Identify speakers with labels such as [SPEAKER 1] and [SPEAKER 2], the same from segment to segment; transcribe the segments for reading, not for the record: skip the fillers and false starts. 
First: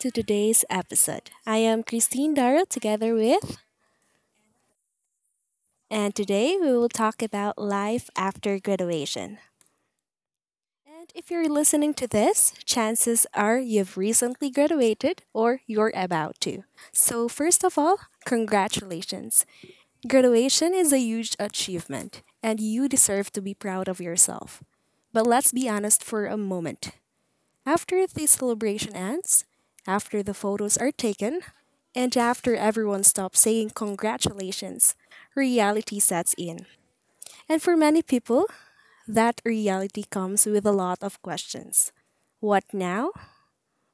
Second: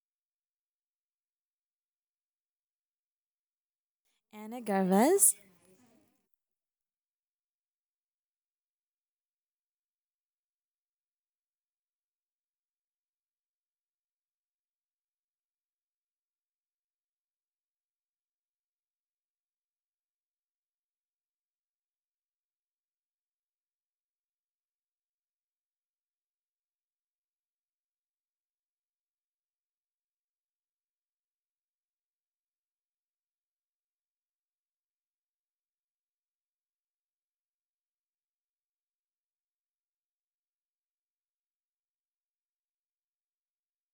[SPEAKER 1] to today's episode. I am Christine Darrow together with,
[SPEAKER 2] Anna Garvez.
[SPEAKER 1] and today we will talk about life after graduation. And if you're listening to this, chances are you've recently graduated or you're about to. So, first of all, congratulations. Graduation is a huge achievement, and you deserve to be proud of yourself. But let's be honest for a moment. After the celebration ends, after the photos are taken, and after everyone stops saying congratulations, reality sets in. And for many people, that reality comes with a lot of questions. What now?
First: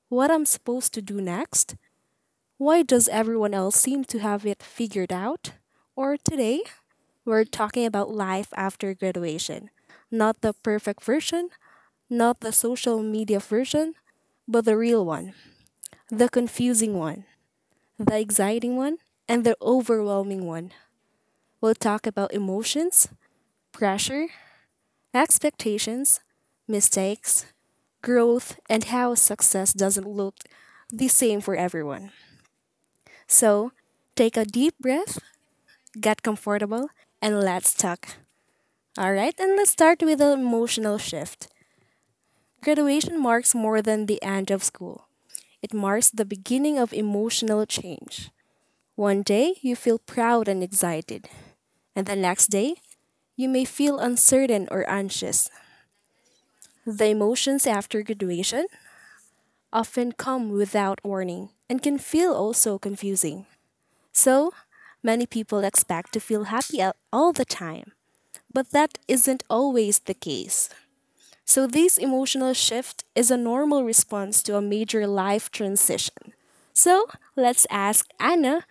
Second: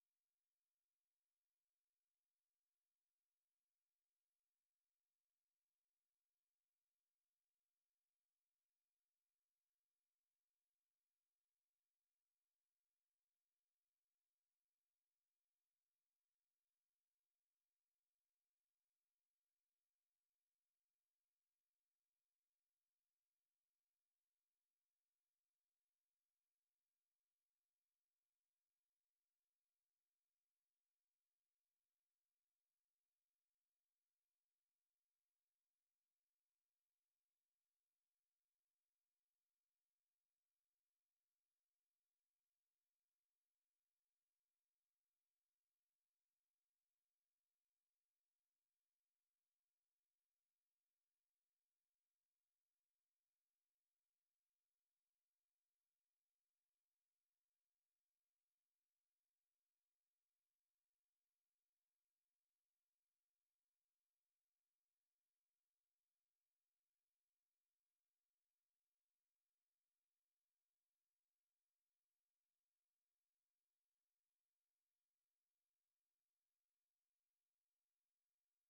[SPEAKER 1] What I'm supposed to do next? Why does everyone else seem to have it figured out? Or today, we're talking about life after graduation. Not the perfect version, not the social media version, but the real one, the confusing one, the exciting one, and the overwhelming one. We'll talk about emotions, pressure, expectations, mistakes, growth, and how success doesn't look the same for everyone. So take a deep breath, get comfortable, and let's talk. All right, and let's start with the emotional shift. Graduation marks more than the end of school. It marks the beginning of emotional change. One day you feel proud and excited, and the next day you may feel uncertain or anxious. The emotions after graduation often come without warning and can feel also confusing. So, many people expect to feel happy all the time, but that isn't always the case. So, this emotional shift is a normal response to a major life transition. So, let's ask Anna.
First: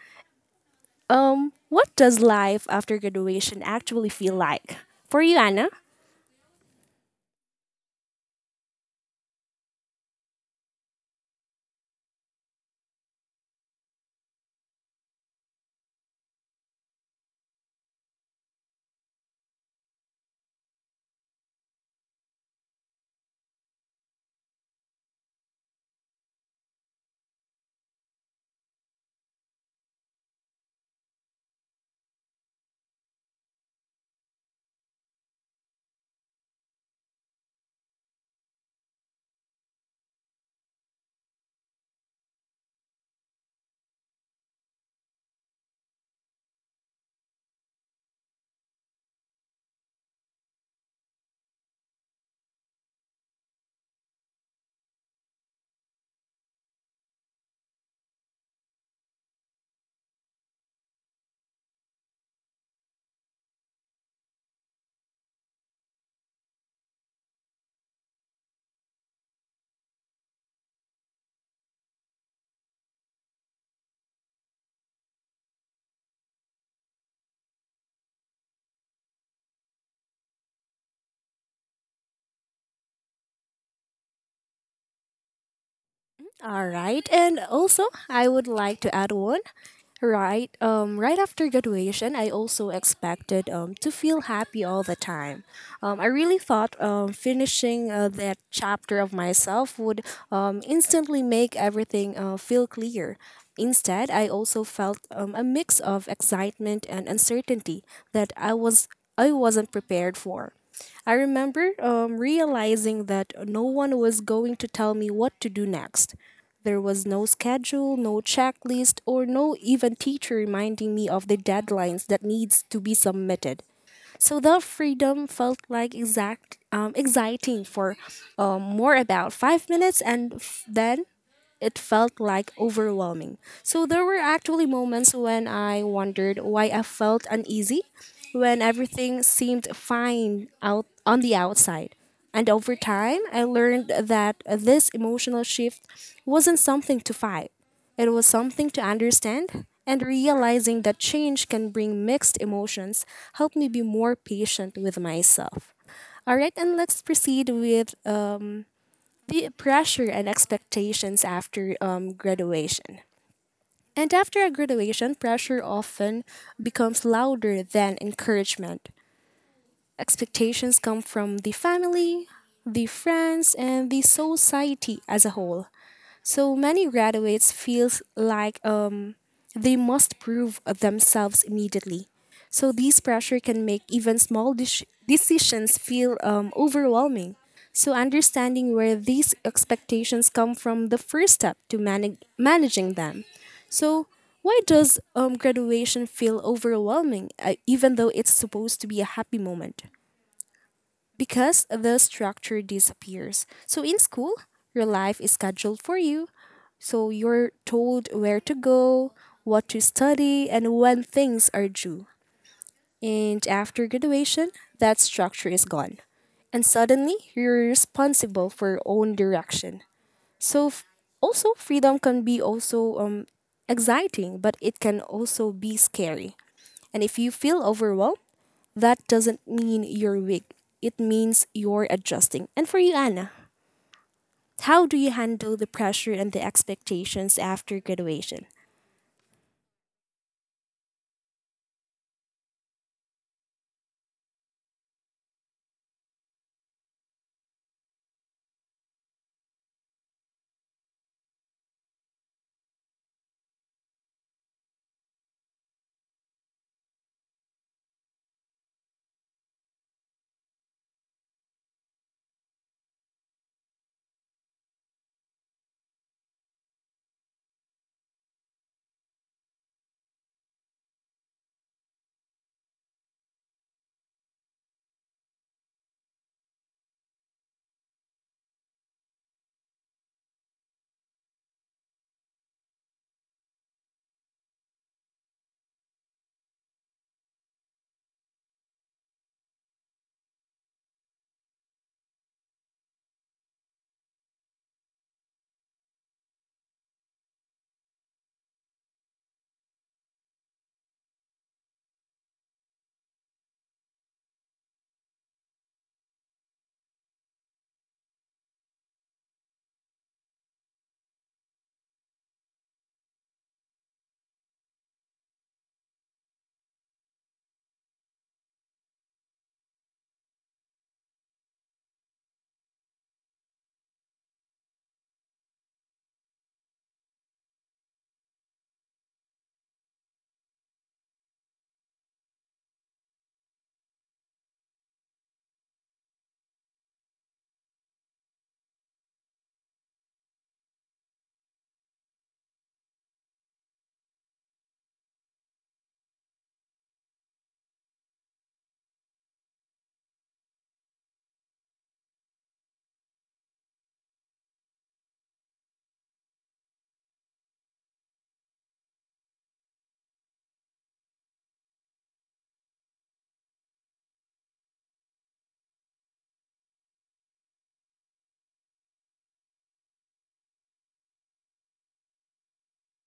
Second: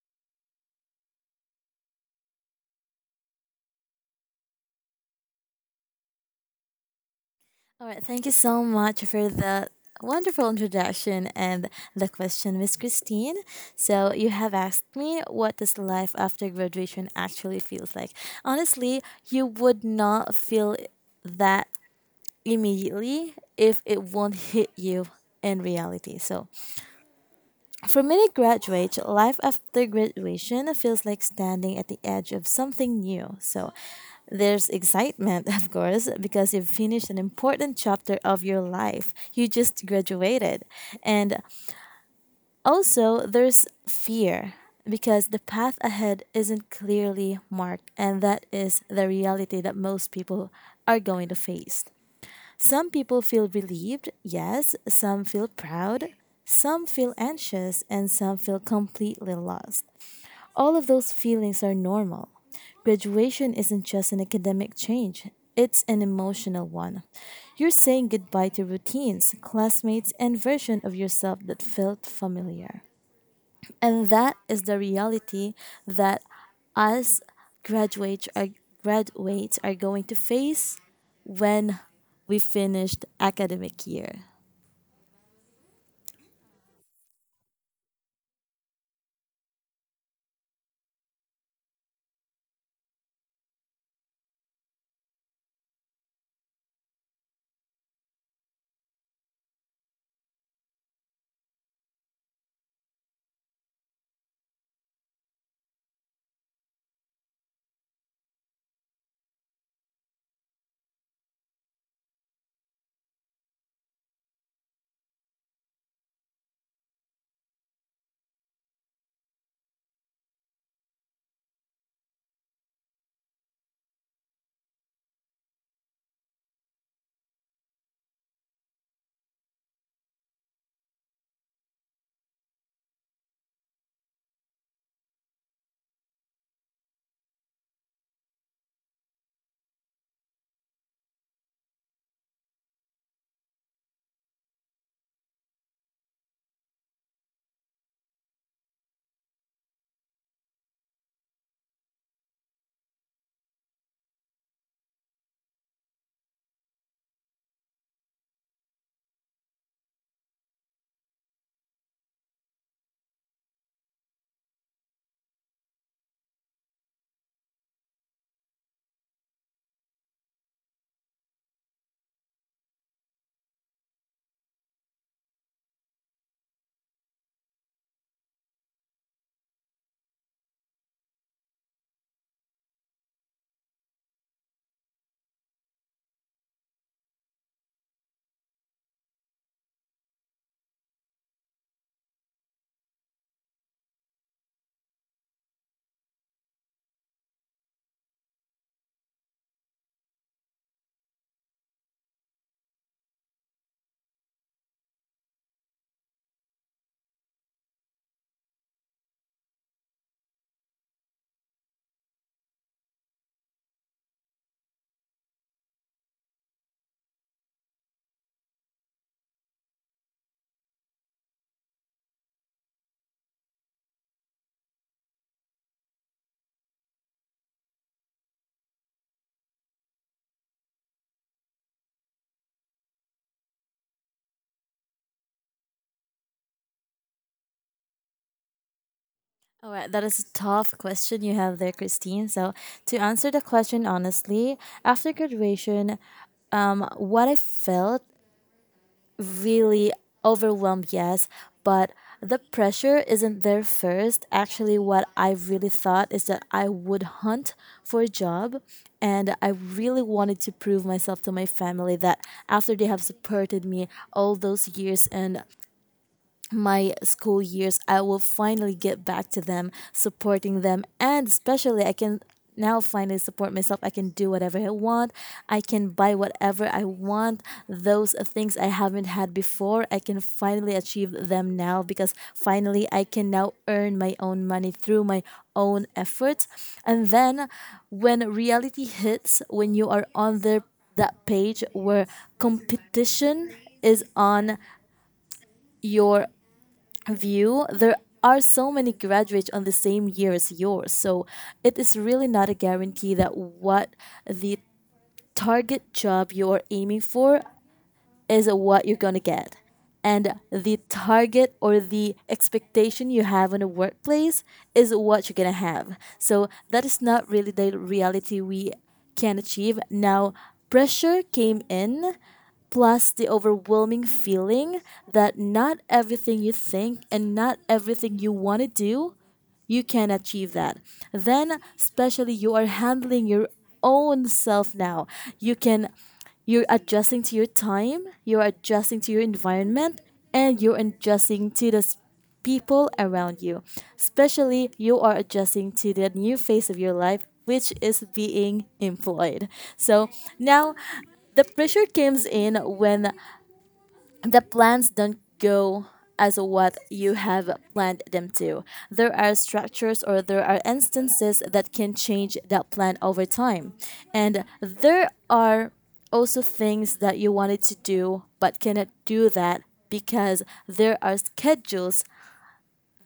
[SPEAKER 1] What does life after graduation actually feel like? For you, Anna?
[SPEAKER 2] All right, thank you so much for the wonderful introduction and the question, Miss Christine. So you have asked me what does life after graduation actually feels like. Honestly, you would not feel that immediately if it won't hit you in reality. For many graduates, life after graduation feels like standing at the edge of something new. So there's excitement, of course, because you've finished an important chapter of your life. You just graduated. And also, there's fear because the path ahead isn't clearly marked. And that is the reality that most people are going to face. Some people feel relieved, yes, some feel proud, some feel anxious, and some feel completely lost. All of those feelings are normal. Graduation isn't just an academic change, it's an emotional one. You're saying goodbye to routines, classmates, and version of yourself that felt familiar. And that is the reality that us graduates are, graduates are going to face when we finished academic year.
[SPEAKER 1] All right, and also I would like to add one. Right, right after graduation, I also expected to feel happy all the time. I really thought finishing that chapter of myself would instantly make everything feel clear. Instead, I also felt a mix of excitement and uncertainty that I wasn't prepared for. I remember realizing that no one was going to tell me what to do next. There was no schedule, no checklist, or no even teacher reminding me of the deadlines that needs to be submitted. So the freedom felt like exact exciting for more about 5 minutes, and then it felt like overwhelming. So there were actually moments when I wondered why I felt uneasy when everything seemed fine out on the outside. And over time, I learned that this emotional shift wasn't something to fight. It was something to understand, and realizing that change can bring mixed emotions helped me be more patient with myself. All right, and let's proceed with the pressure and expectations after graduation. And after a graduation, pressure often becomes louder than encouragement. Expectations come from the family, the friends, and the society as a whole. So many graduates feels like they must prove themselves immediately. So this pressure can make even small decisions feel overwhelming. So understanding where these expectations come from the first step to managing them. So why does graduation feel overwhelming, even though it's supposed to be a happy moment? Because the structure disappears. So in school, your life is scheduled for you. So you're told where to go, what to study, and when things are due. And after graduation, that structure is gone. And suddenly, you're responsible for your own direction. So also freedom can be also exciting, but it can also be scary. And if you feel overwhelmed, that doesn't mean you're weak. It means you're adjusting. And for you, Anna, how do you handle the pressure and the expectations after graduation?
[SPEAKER 2] All right, that is a tough question you have there, Christine. So, to answer the question honestly, after graduation, what I felt really overwhelmed, yes, but the pressure isn't there first. Actually, what I really thought is that I would hunt for a job and I really wanted to prove myself to my family that after they have supported me all those years and my school years, I will finally get back to them, supporting them, and especially I can now finally support myself. I can do whatever I want. I can buy whatever I want. Those things I haven't had before, I can finally achieve them now because finally I can now earn my own money through my own efforts. And then when reality hits, when you are on their that page where competition is on your view, there are so many graduates on the same year as yours. So it is really not a guarantee that what the target job you are aiming for is what you're going to get. And the target or the expectation you have in a workplace is what you're going to have. So that is not really the reality we can achieve. Now, pressure came in, plus the overwhelming feeling that not everything you think and not everything you want to do you can achieve that. Then, especially, you are handling your own self now. You can you're adjusting to your time, you're adjusting to your environment, and you're adjusting to the people around you. Especially, you are adjusting to the new phase of your life, which is being employed. So now, the pressure comes in when the plans don't go as what you have planned them to. There are structures or there are instances that can change that plan over time. And there are also things that you wanted to do but cannot do that because there are schedules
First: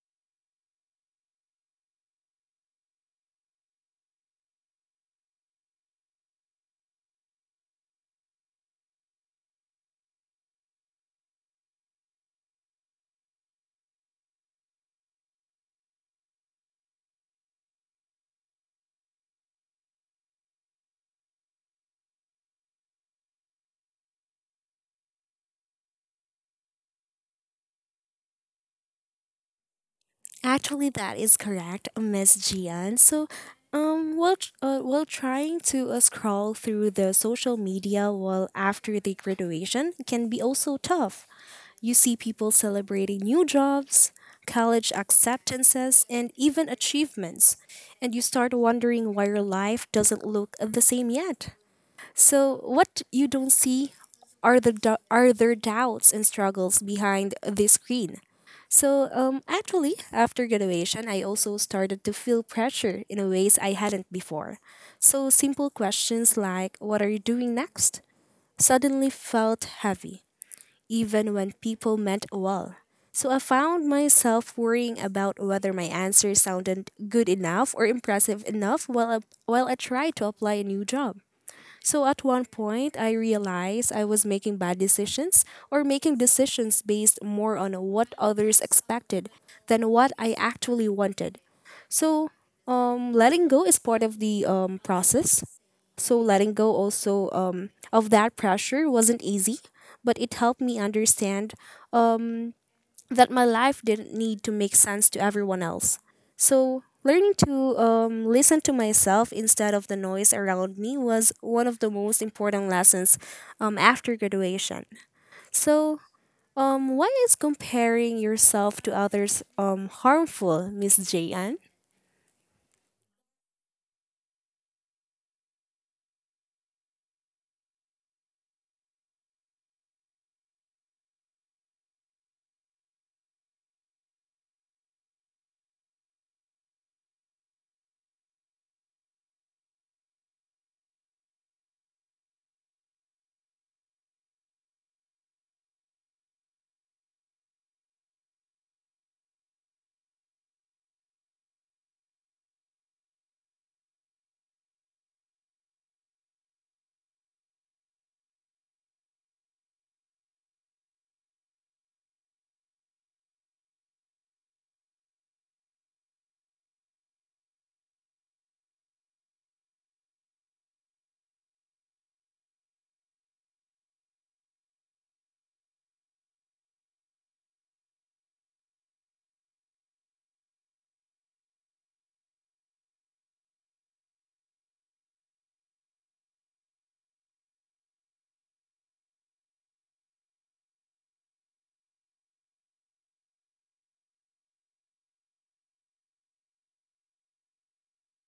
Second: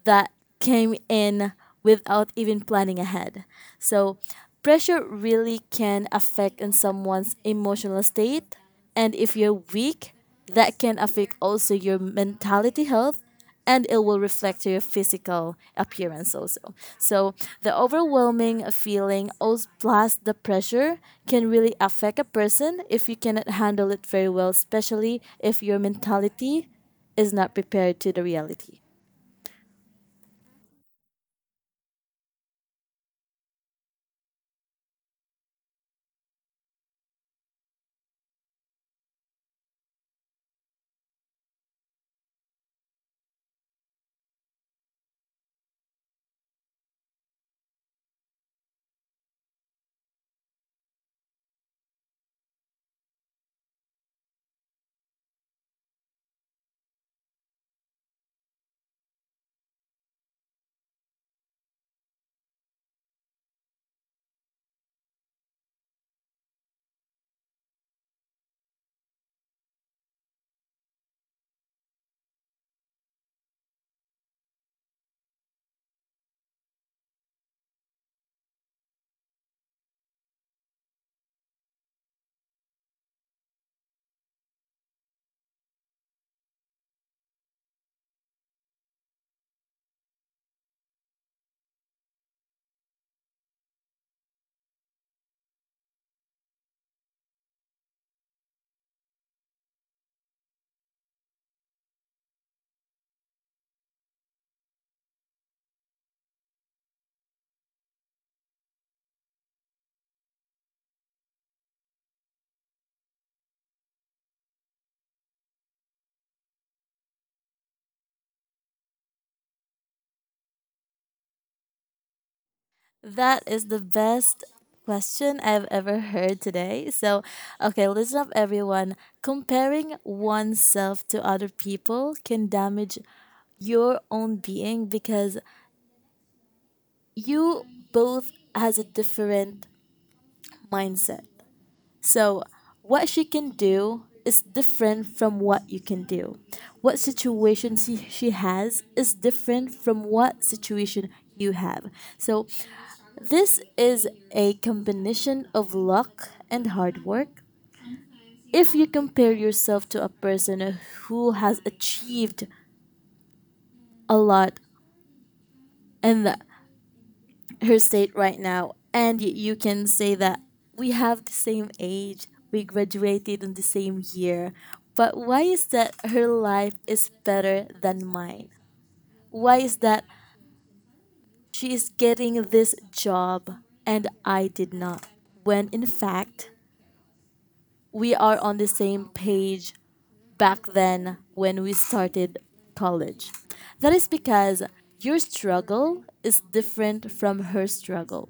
[SPEAKER 2] that came in without even planning ahead. So, pressure really can affect in someone's emotional state, and if you're weak, that can affect also your mentality health and it will reflect to your physical appearance also. So the overwhelming feeling also plus the pressure can really affect a person if you cannot handle it very well, especially if your mentality is not prepared to the reality.
[SPEAKER 1] Actually, that is correct, Miss Gian. So, while trying to scroll through the social media while after the graduation can be also tough. You see people celebrating new jobs, college acceptances, and even achievements, and you start wondering why your life doesn't look the same yet. So what you don't see are are their doubts and struggles behind the screen. So actually, after graduation, I also started to feel pressure in ways I hadn't before. So simple questions like "What are you doing next?" suddenly felt heavy, even when people meant well. So I found myself worrying about whether my answer sounded good enough or impressive enough while while I tried to apply a new job. So at one point, I realized I was making bad decisions or making decisions based more on what others expected than what I actually wanted. So letting go is part of the process. So letting go also of that pressure wasn't easy, but it helped me understand um, that my life didn't need to make sense to everyone else. So, learning to listen to myself instead of the noise around me was one of the most important lessons after graduation. So, why is comparing yourself to others harmful, Miss J.N.?
[SPEAKER 2] That is the best question I've ever heard today. So, okay, listen up, everyone. Comparing oneself to other people can damage your own being because you both has a different mindset. So, what she can do is different from what you can do. What situation she has is different from what situation you have. So this is a combination of luck and hard work. If you compare yourself to a person who has achieved a lot in the, her state right now, and you can say that we have the same age, we graduated in the same year, but why is that her life is better than mine? Why is that she is getting this job and I did not? When in fact, we are on the same page back then when we started college. That is because your struggle is different from her struggle.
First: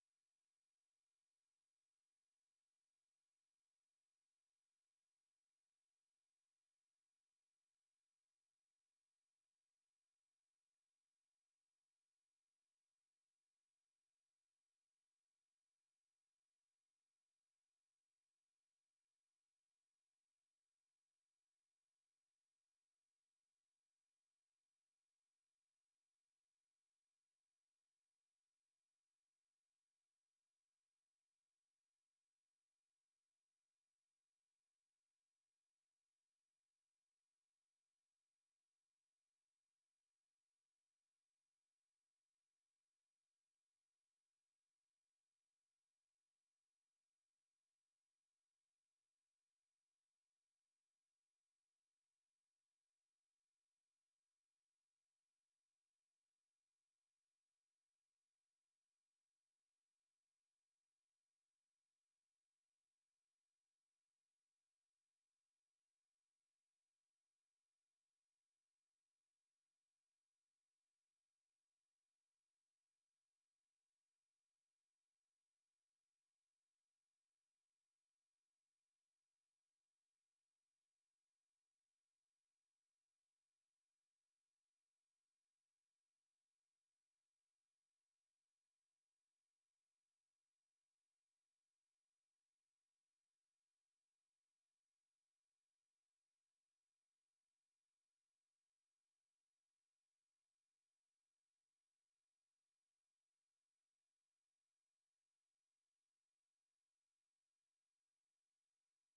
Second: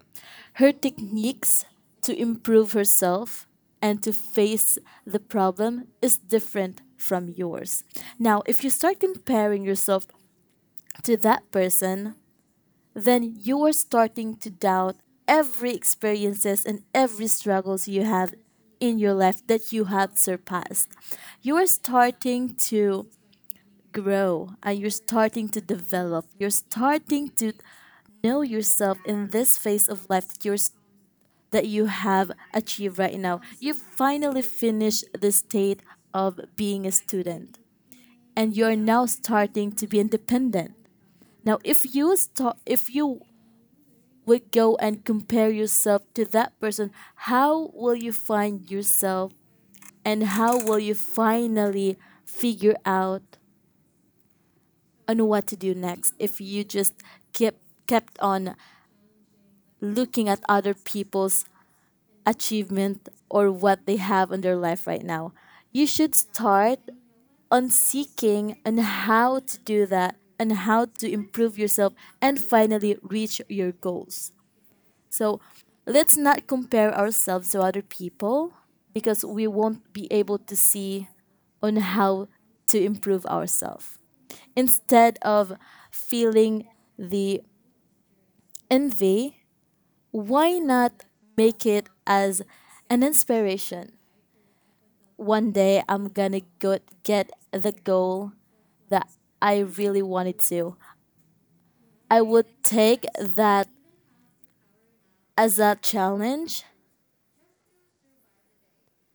[SPEAKER 2] Her techniques to improve herself and to face the problem is different from yours. Now, if you start comparing yourself to that person, then you're starting to doubt every experiences and every struggles you have in your life that you have surpassed, you're starting to grow, and you're starting to develop, you're starting to know yourself in this phase of life that you have achieved right now. You've finally finished the state of being a student, and you're now starting to be independent. Now, if you would go and compare yourself to that person, how will you find yourself and how will you finally figure out on what to do next if you just kept kept on looking at other people's achievement or what they have in their life right now? You should start on seeking on how to do that and how to improve yourself and finally reach your goals. So let's not compare ourselves to other people because we won't be able to see on how to improve ourselves. Instead of feeling the envy, why not make it as an inspiration? One day I'm gonna go get the goal that I really wanted to. I would take that as a challenge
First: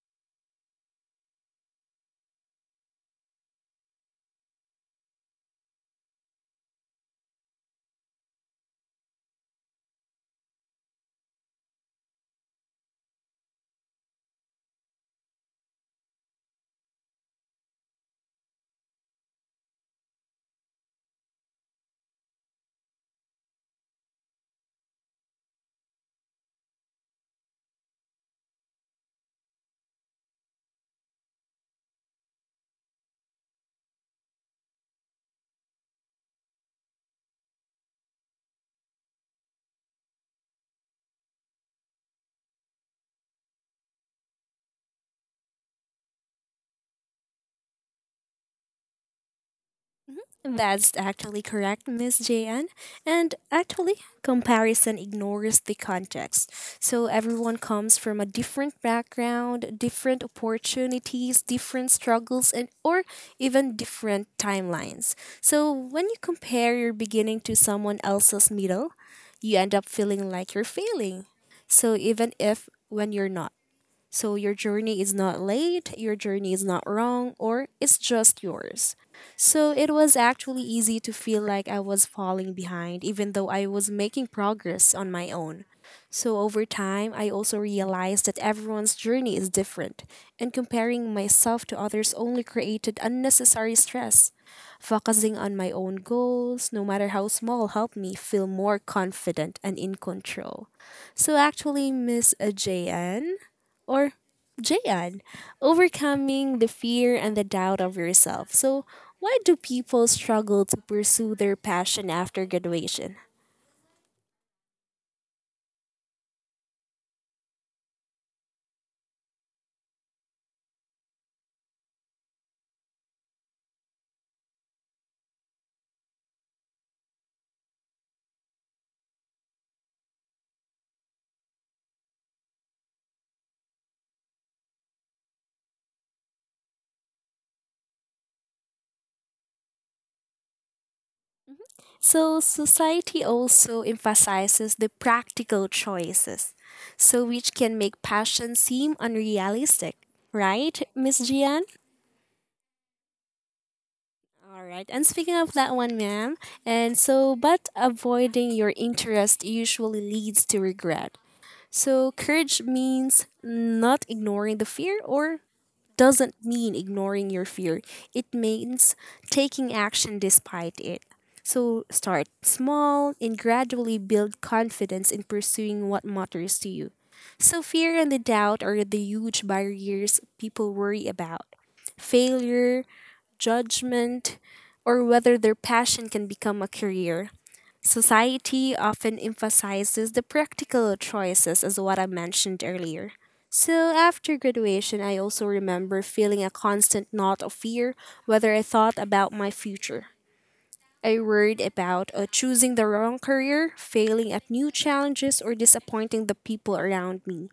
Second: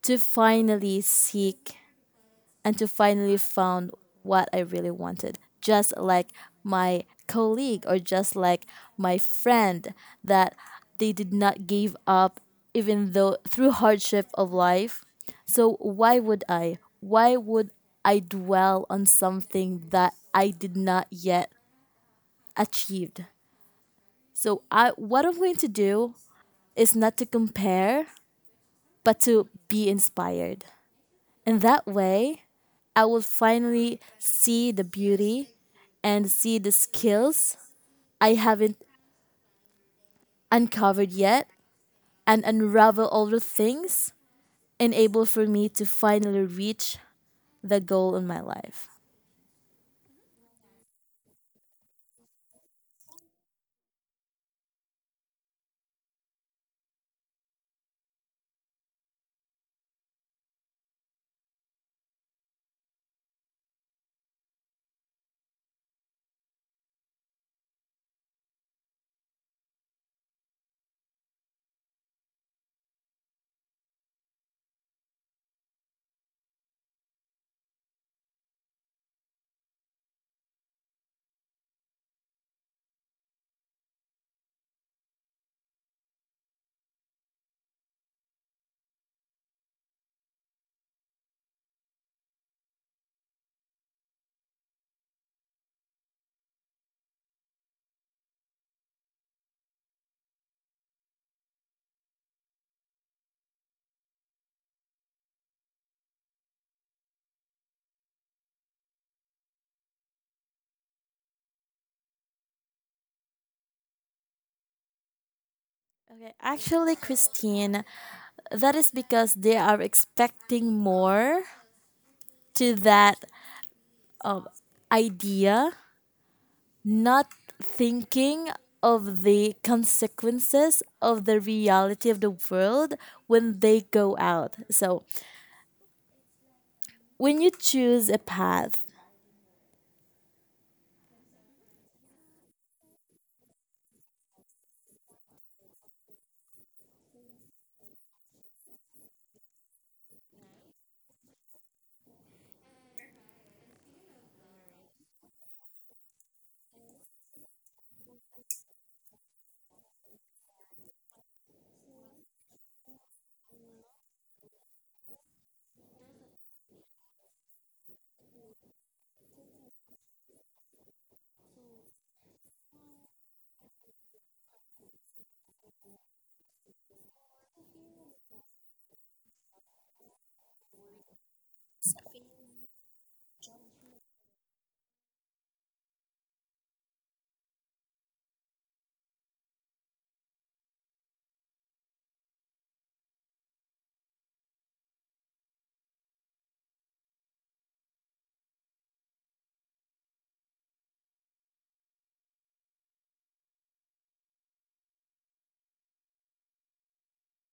[SPEAKER 2] to finally seek and to finally found what I really wanted. Just like my colleague or just like my friend that they did not give up even though through hardship of life. So why would I? Why would I dwell on something that I did not yet achieved? So I what I'm going to do is not to compare but to be inspired. In that way, I will finally see the beauty and see the skills I haven't uncovered yet and unravel all the things enable for me to finally reach the goal in my life.
[SPEAKER 1] Mm-hmm. That's actually correct, Miss JN. And actually, comparison ignores the context. So everyone comes from a different background, different opportunities, different struggles, and or even different timelines. So when you compare your beginning to someone else's middle, you end up feeling like you're failing. So even if when you're not. So your journey is not late, your journey is not wrong, or it's just yours. So it was actually easy to feel like I was falling behind, even though I was making progress on my own. So over time, I also realized that everyone's journey is different, and comparing myself to others only created unnecessary stress. Focusing on my own goals, no matter how small, helped me feel more confident and in control. So actually, Miss JN, or Jayan, overcoming the fear and the doubt of yourself. So, why do people struggle to pursue their passion after graduation?
[SPEAKER 2] Okay, actually, Christine, that is because they are expecting more to that idea, not thinking of the consequences of the reality of the world when they go out. So, when you choose a path,
[SPEAKER 1] So, society also emphasizes the practical choices, so which can make passion seem unrealistic, right, Miss Jian? All right. And speaking of that one, ma'am, and so, but avoiding your interest usually leads to regret. So, courage means not ignoring the fear or doesn't mean ignoring your fear. It means taking action despite it. So, start small and gradually build confidence in pursuing what matters to you. So, fear and the doubt are the huge barriers people worry about. Failure, judgment, or whether their passion can become a career. Society often emphasizes the practical choices, as what I mentioned earlier. So, after graduation, I also remember feeling a constant knot of fear whether I thought about my future. I worried about choosing the wrong career, failing at new challenges, or disappointing the people around me.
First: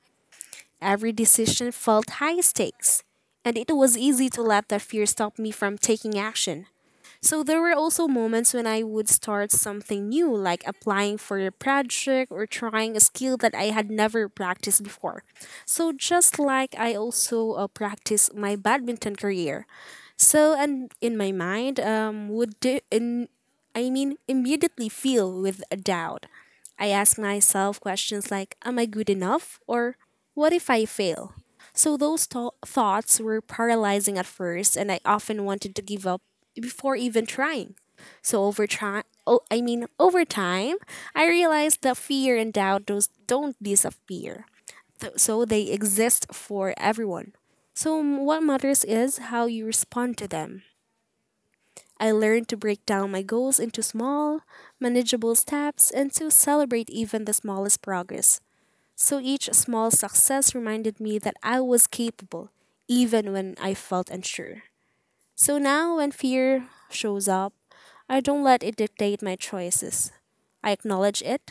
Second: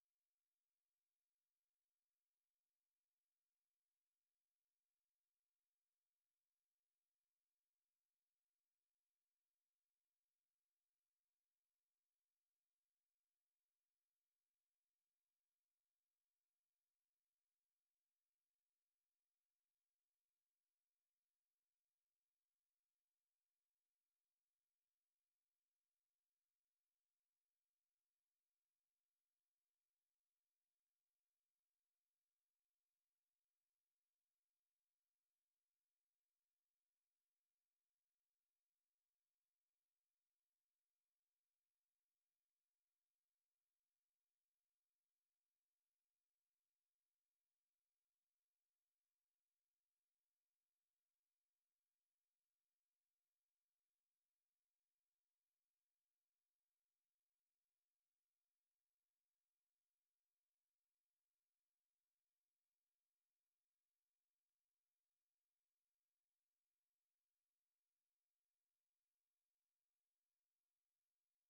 [SPEAKER 1] Every decision felt high stakes, and it was easy to let that fear stop me from taking action. So there were also moments when I would start something new, like applying for a project or trying a skill that I had never practiced before. So just like I also practiced my badminton career, so, and in my mind, would do in, I mean, immediately feel with a doubt. I ask myself questions like, "Am I good enough?" or "What if I fail?" So those thoughts were paralyzing at first, and I often wanted to give up before even trying. So over time, over time, I realized that fear and doubt those don't disappear. So they exist for everyone. So, what matters is how you respond to them. I learned to break down my goals into small, manageable steps and to celebrate even the smallest progress. So, each small success reminded me that I was capable, even when I felt unsure. So, now when fear shows up, I don't let it dictate my choices. I acknowledge it,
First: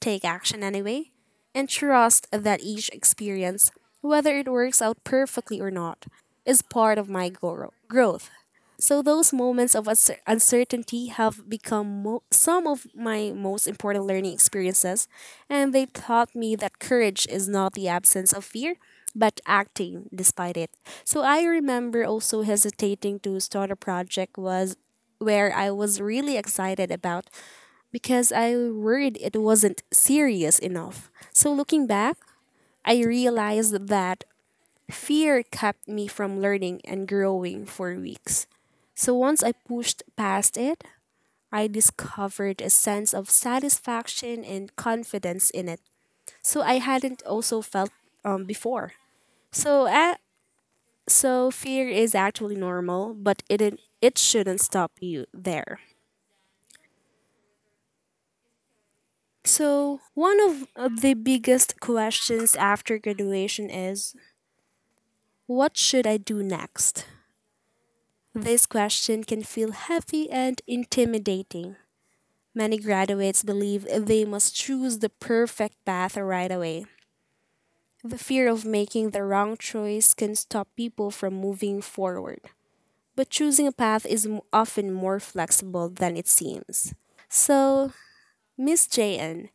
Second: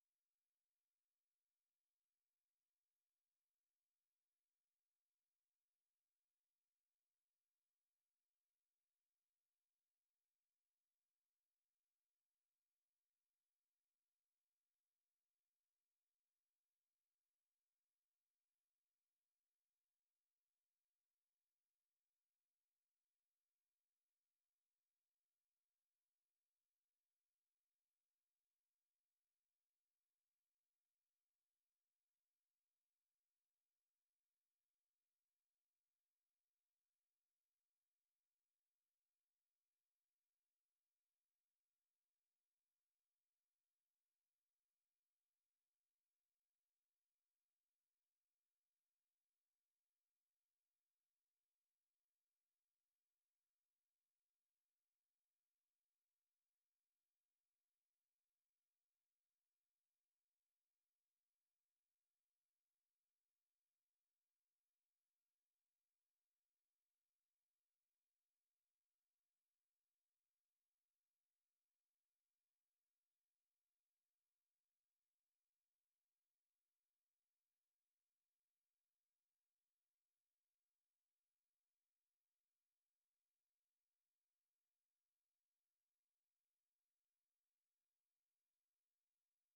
[SPEAKER 1] take action anyway, and trust that each experience, whether it works out perfectly or not, is part of my growth. So those moments of uncertainty have become some of my most important learning experiences, and they taught me that courage is not the absence of fear, but acting despite it. So I remember also hesitating to start a project was where I was really excited about because I worried it wasn't serious enough. So looking back, I realized that fear kept me from learning and growing for weeks. So once I pushed past it, I discovered a sense of satisfaction and confidence in it. So I hadn't also felt before. So so fear is actually normal, but it shouldn't stop you there. So, one of the biggest questions after graduation is what should I do next? This question can feel heavy and intimidating. Many graduates believe they must choose the perfect path right away. The fear of making the wrong choice can stop people from moving forward. But choosing a path is often more flexible than it seems. So, Miss JN,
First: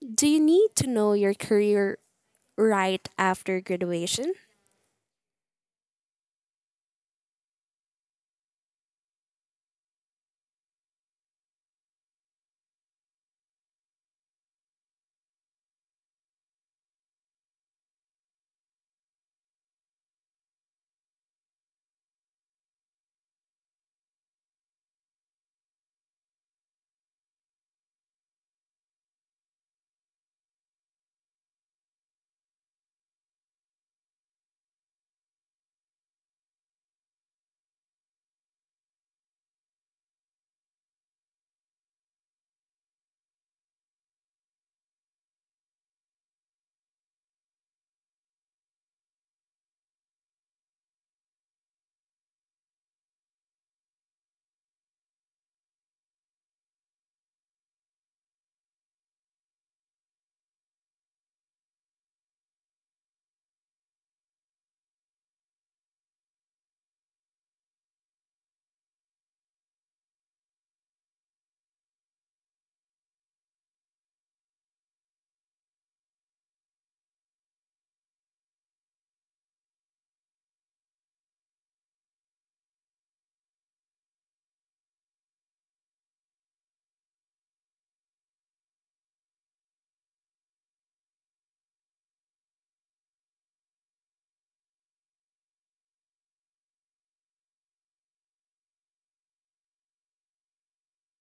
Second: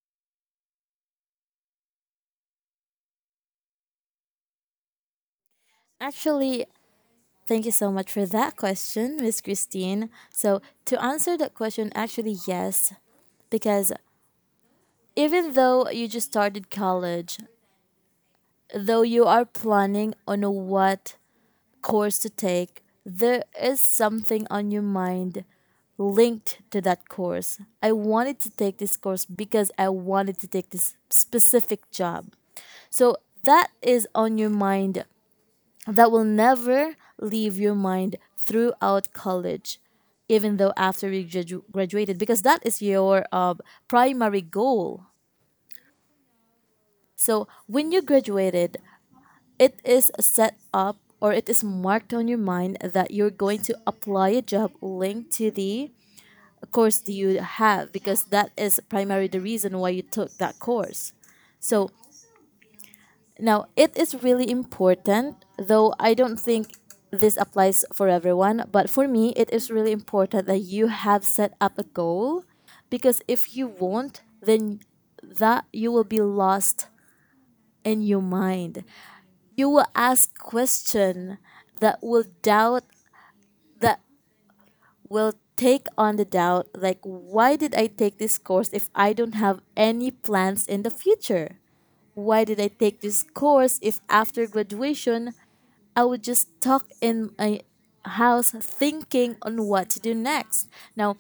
[SPEAKER 1] do you need to know your career right after graduation.
[SPEAKER 2] actually, thank you so much for that question, Miss Christine. So, to answer that question, actually, yes, because even though you just started college, though you are planning on what course to take, there is something on your mind linked to that course. I wanted to take this course because I wanted to take this specific job. So that is on your mind that will never leave your mind throughout college, even though after we graduated, because that is your primary goal. So when you graduated, it is set up or it is marked on your mind that you're going to apply a job linked to the course that you have because that is primarily the reason why you took that course. So now it is really important, though I don't think this applies for everyone, but for me, it is really important that you have set up a goal, because if you won't, then that you will be lost in your mind. You will ask question that will doubt that will take on the doubt, like why did I take this course if I don't have any plans in the future? Why did I take this course if after graduation I would just talk in my house thinking on what to do next. Now,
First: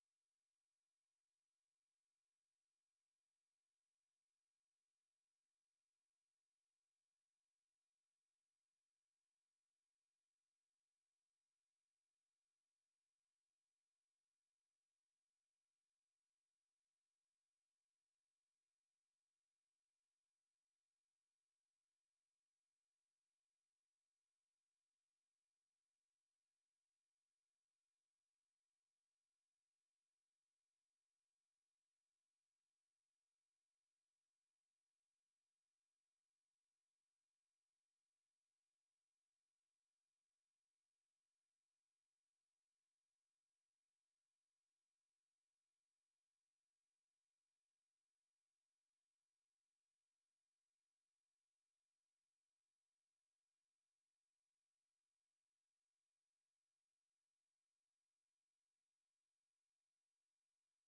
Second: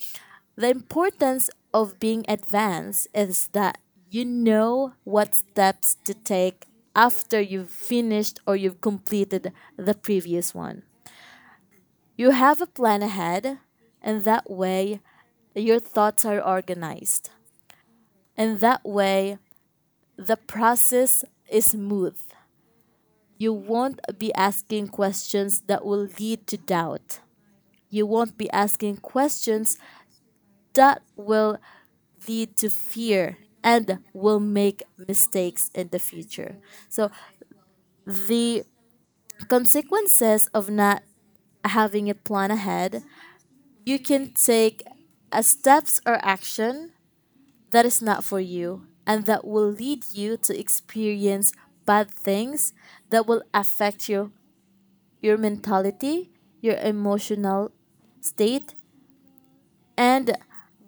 [SPEAKER 2] the importance of being advanced is that you know what steps to take after you've finished or you've completed the previous one. You have a plan ahead, and that way your thoughts are organized. And that way the process is smooth. You won't be asking questions that will lead to doubt. You won't be asking questions that will lead to fear and will make mistakes in the future. So, the consequences of not having a plan ahead, you can take a steps or action that is not for you and that will lead you to experience bad things that will affect your mentality, your emotional state, and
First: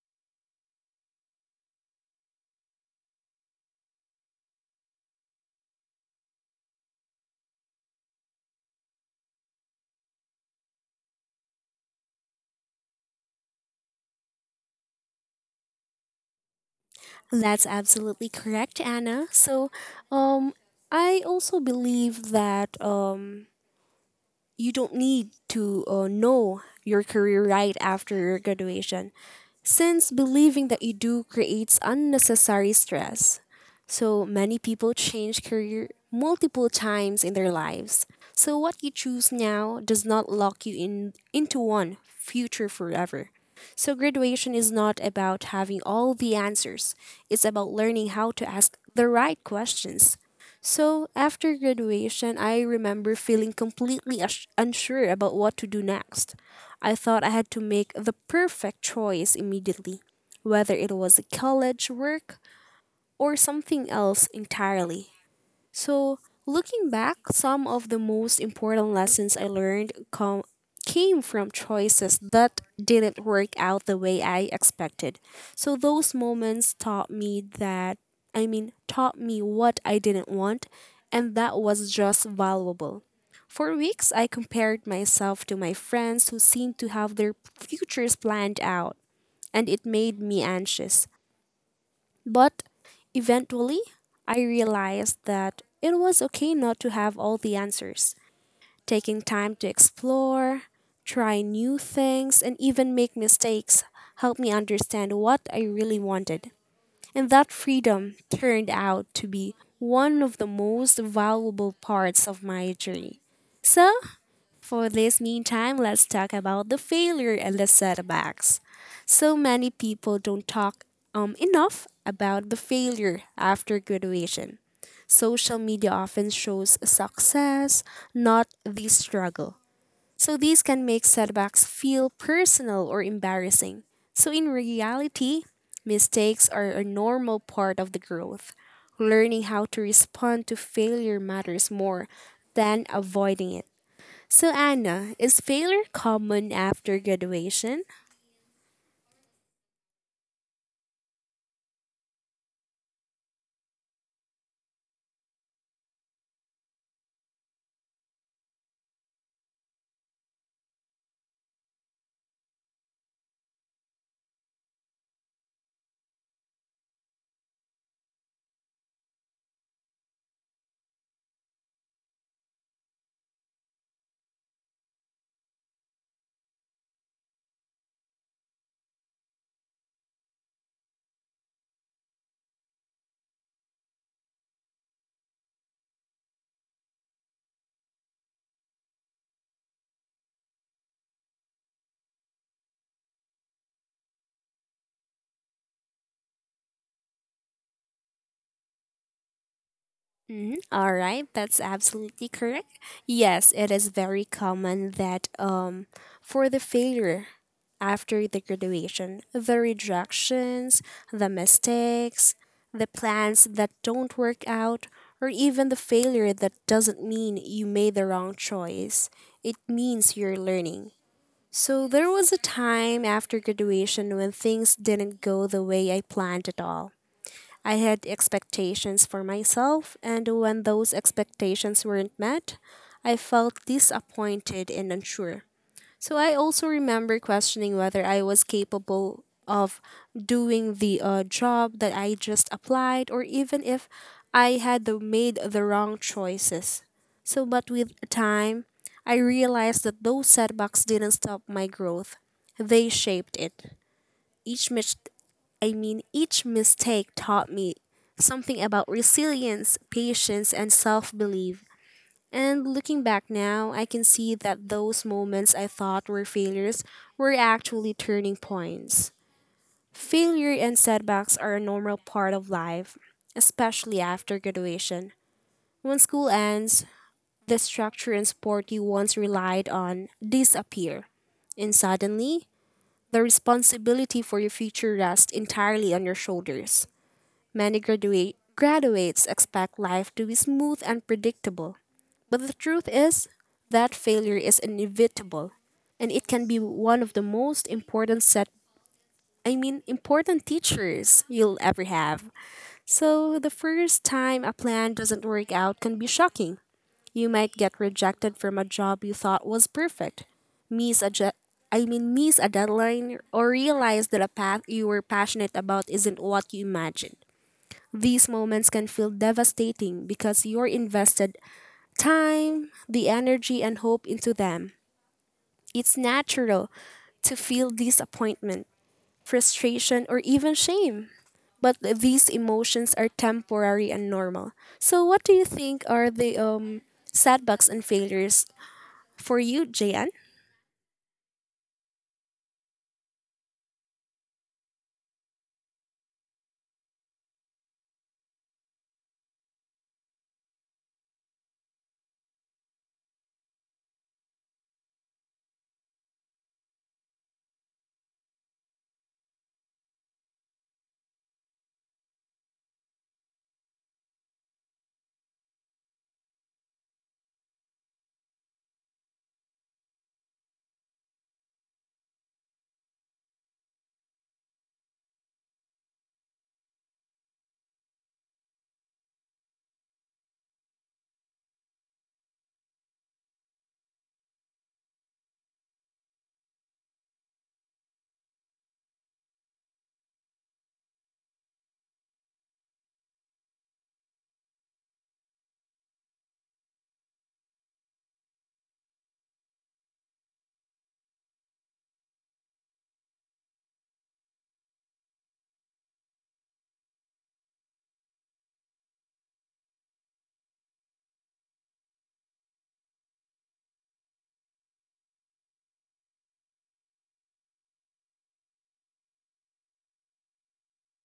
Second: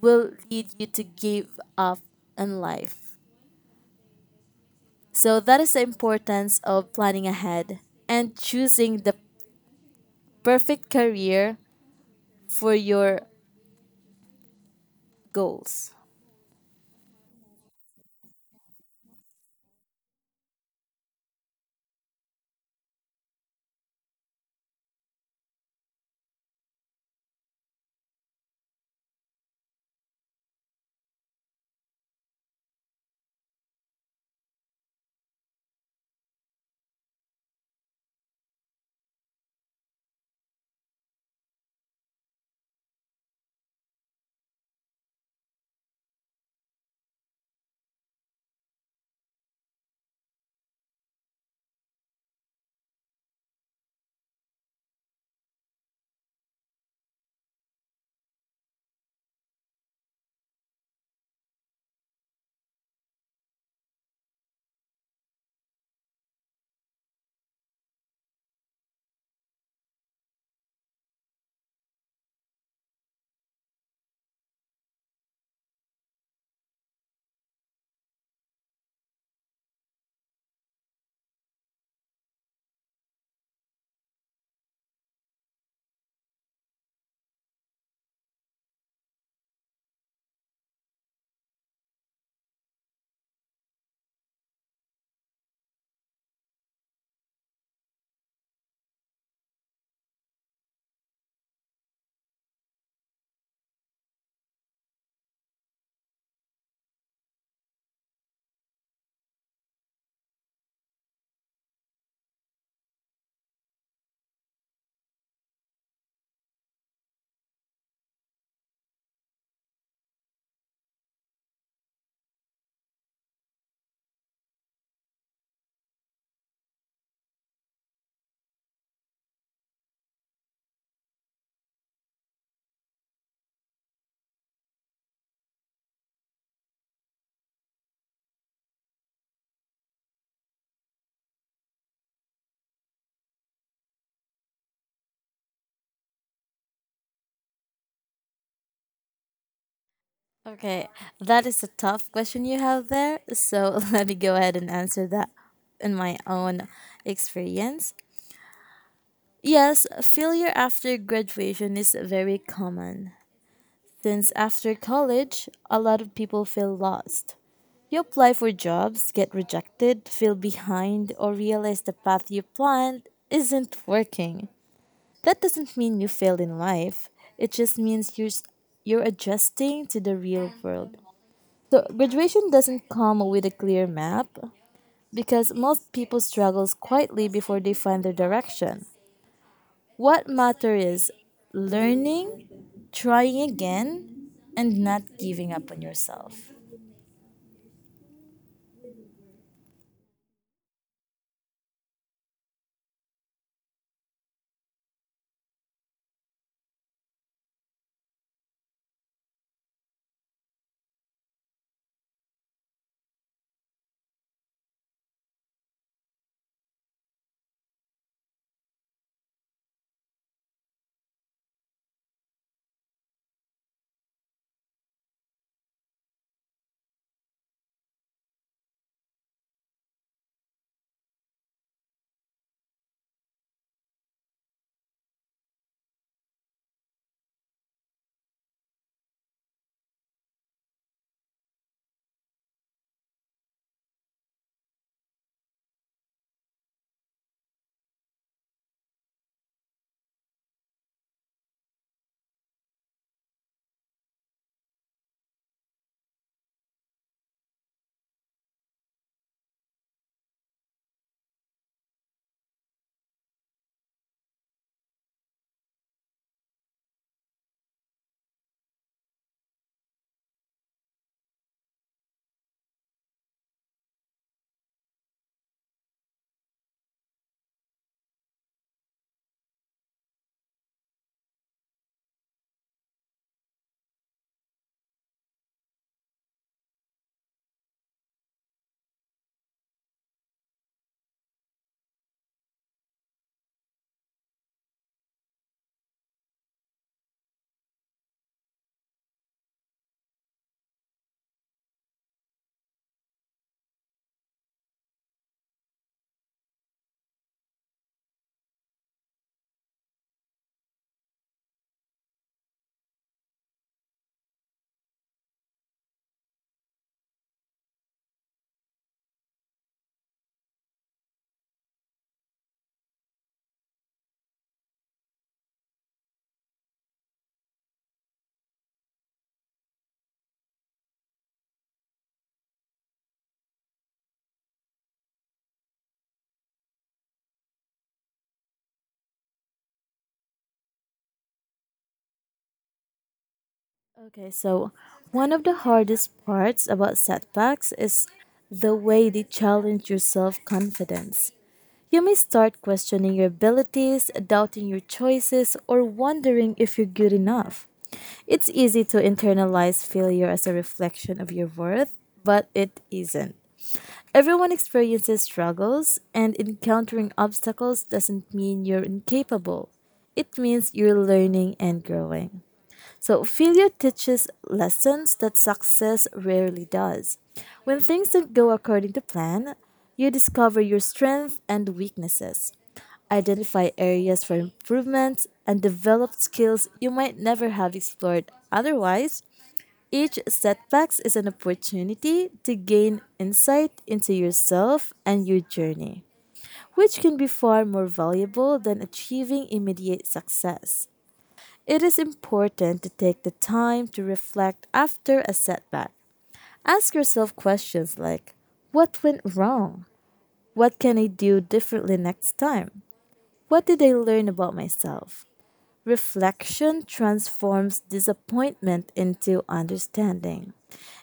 [SPEAKER 2] will lead you to give up in life. So that is the importance of planning ahead and choosing the perfect career for your goals.
[SPEAKER 1] That's absolutely correct, Anna. So, um, I also believe that you don't need to know your career right after your graduation, since believing that you do creates unnecessary stress. So many people change career multiple times in their lives. So what you choose now does not lock you in into one future forever. So graduation is not about having all the answers. It's about learning how to ask the right questions. So after graduation, I remember feeling completely unsure about what to do next. I thought I had to make the perfect choice immediately, whether it was a college work or something else entirely. So, looking back, some of the most important lessons I learned came from choices that didn't work out the way I expected. So, those moments taught me taught me what I didn't want, and that was just valuable. For weeks, I compared myself to my friends who seemed to have their futures planned out, and it made me anxious. But eventually, I realized that it was okay not to have all the answers. Taking time to explore, try new things, and even make mistakes helped me understand what I really wanted. And that freedom turned out to be one of the most valuable parts of my journey. So, for this meantime, let's talk about the failure and the setbacks. So many people don't talk enough about the failure after graduation. Social media often shows success, not the struggle. So these can make setbacks feel personal or embarrassing. So in reality, mistakes are a normal part of the growth. Learning how to respond to failure matters more than avoiding it. So, Anna, is failure common after graduation?
[SPEAKER 2] Okay, that is a tough question you have there. So let me go ahead and answer that in my own experience. Yes, failure after graduation is very common. Since after college, a lot of people feel lost. You apply for jobs, get rejected, feel behind, or realize the path you planned isn't working. That doesn't mean you failed in life. It just means you're adjusting to the real world. So, graduation doesn't come with a clear map because most people struggle quietly before they find their direction. What matters is learning, trying again, and not giving up on yourself.
[SPEAKER 1] Mhm, all right, that's absolutely correct. Yes, it is very common that for the failure after the graduation, the rejections, the mistakes, the plans that don't work out, or even the failure that doesn't mean you made the wrong choice. It means you're learning. So there was a time after graduation when things didn't go the way I planned at all. I had expectations for myself, and when those expectations weren't met, I felt disappointed and unsure. So I also remember questioning whether I was capable of doing the job that I just applied or even if made the wrong choices. So, but with time, I realized that those setbacks didn't stop my growth, they shaped it. Each mis- each mistake taught me something about resilience, patience, and self belief. And looking back now, I can see that those moments I thought were failures were actually turning points. Failure and setbacks are a normal part of life, especially after graduation. When school ends, the structure and support you once relied on disappear. And suddenly, the responsibility for your future rests entirely on your shoulders. Many graduates expect life to be smooth and predictable. But the truth is that failure is inevitable and it can be one of the most important set I mean important teachers you'll ever have. So the first time a plan doesn't work out can be shocking. You might get rejected from a job you thought was perfect. Miss a je- I mean Miss a deadline or realize that a path you were passionate about isn't what you imagined. These moments can feel devastating because you're invested time, the energy, and hope into them. It's natural to feel disappointment, frustration, or even shame. But these emotions are temporary and normal. So, what do you think are the setbacks and failures for you, Jan?
[SPEAKER 2] Okay, so one of the hardest parts about setbacks is the way they challenge your self confidence. You may start questioning your abilities, doubting your choices, or wondering if you're good enough. It's easy to internalize failure as a reflection of your worth, but it isn't. Everyone experiences struggles, and encountering obstacles doesn't mean you're incapable. It means you're learning and growing. So, failure teaches lessons that success rarely does. When things don't go according to plan, you discover your strengths and weaknesses, identify areas for improvement, and develop skills you might never have explored otherwise. Each setback is an opportunity to gain insight into yourself and your journey, which can be far more valuable than achieving immediate success. It is important to take the time to reflect after a setback. Ask yourself questions like, what went wrong? What can I do differently next time? What did I learn about myself? Reflection transforms disappointment into understanding,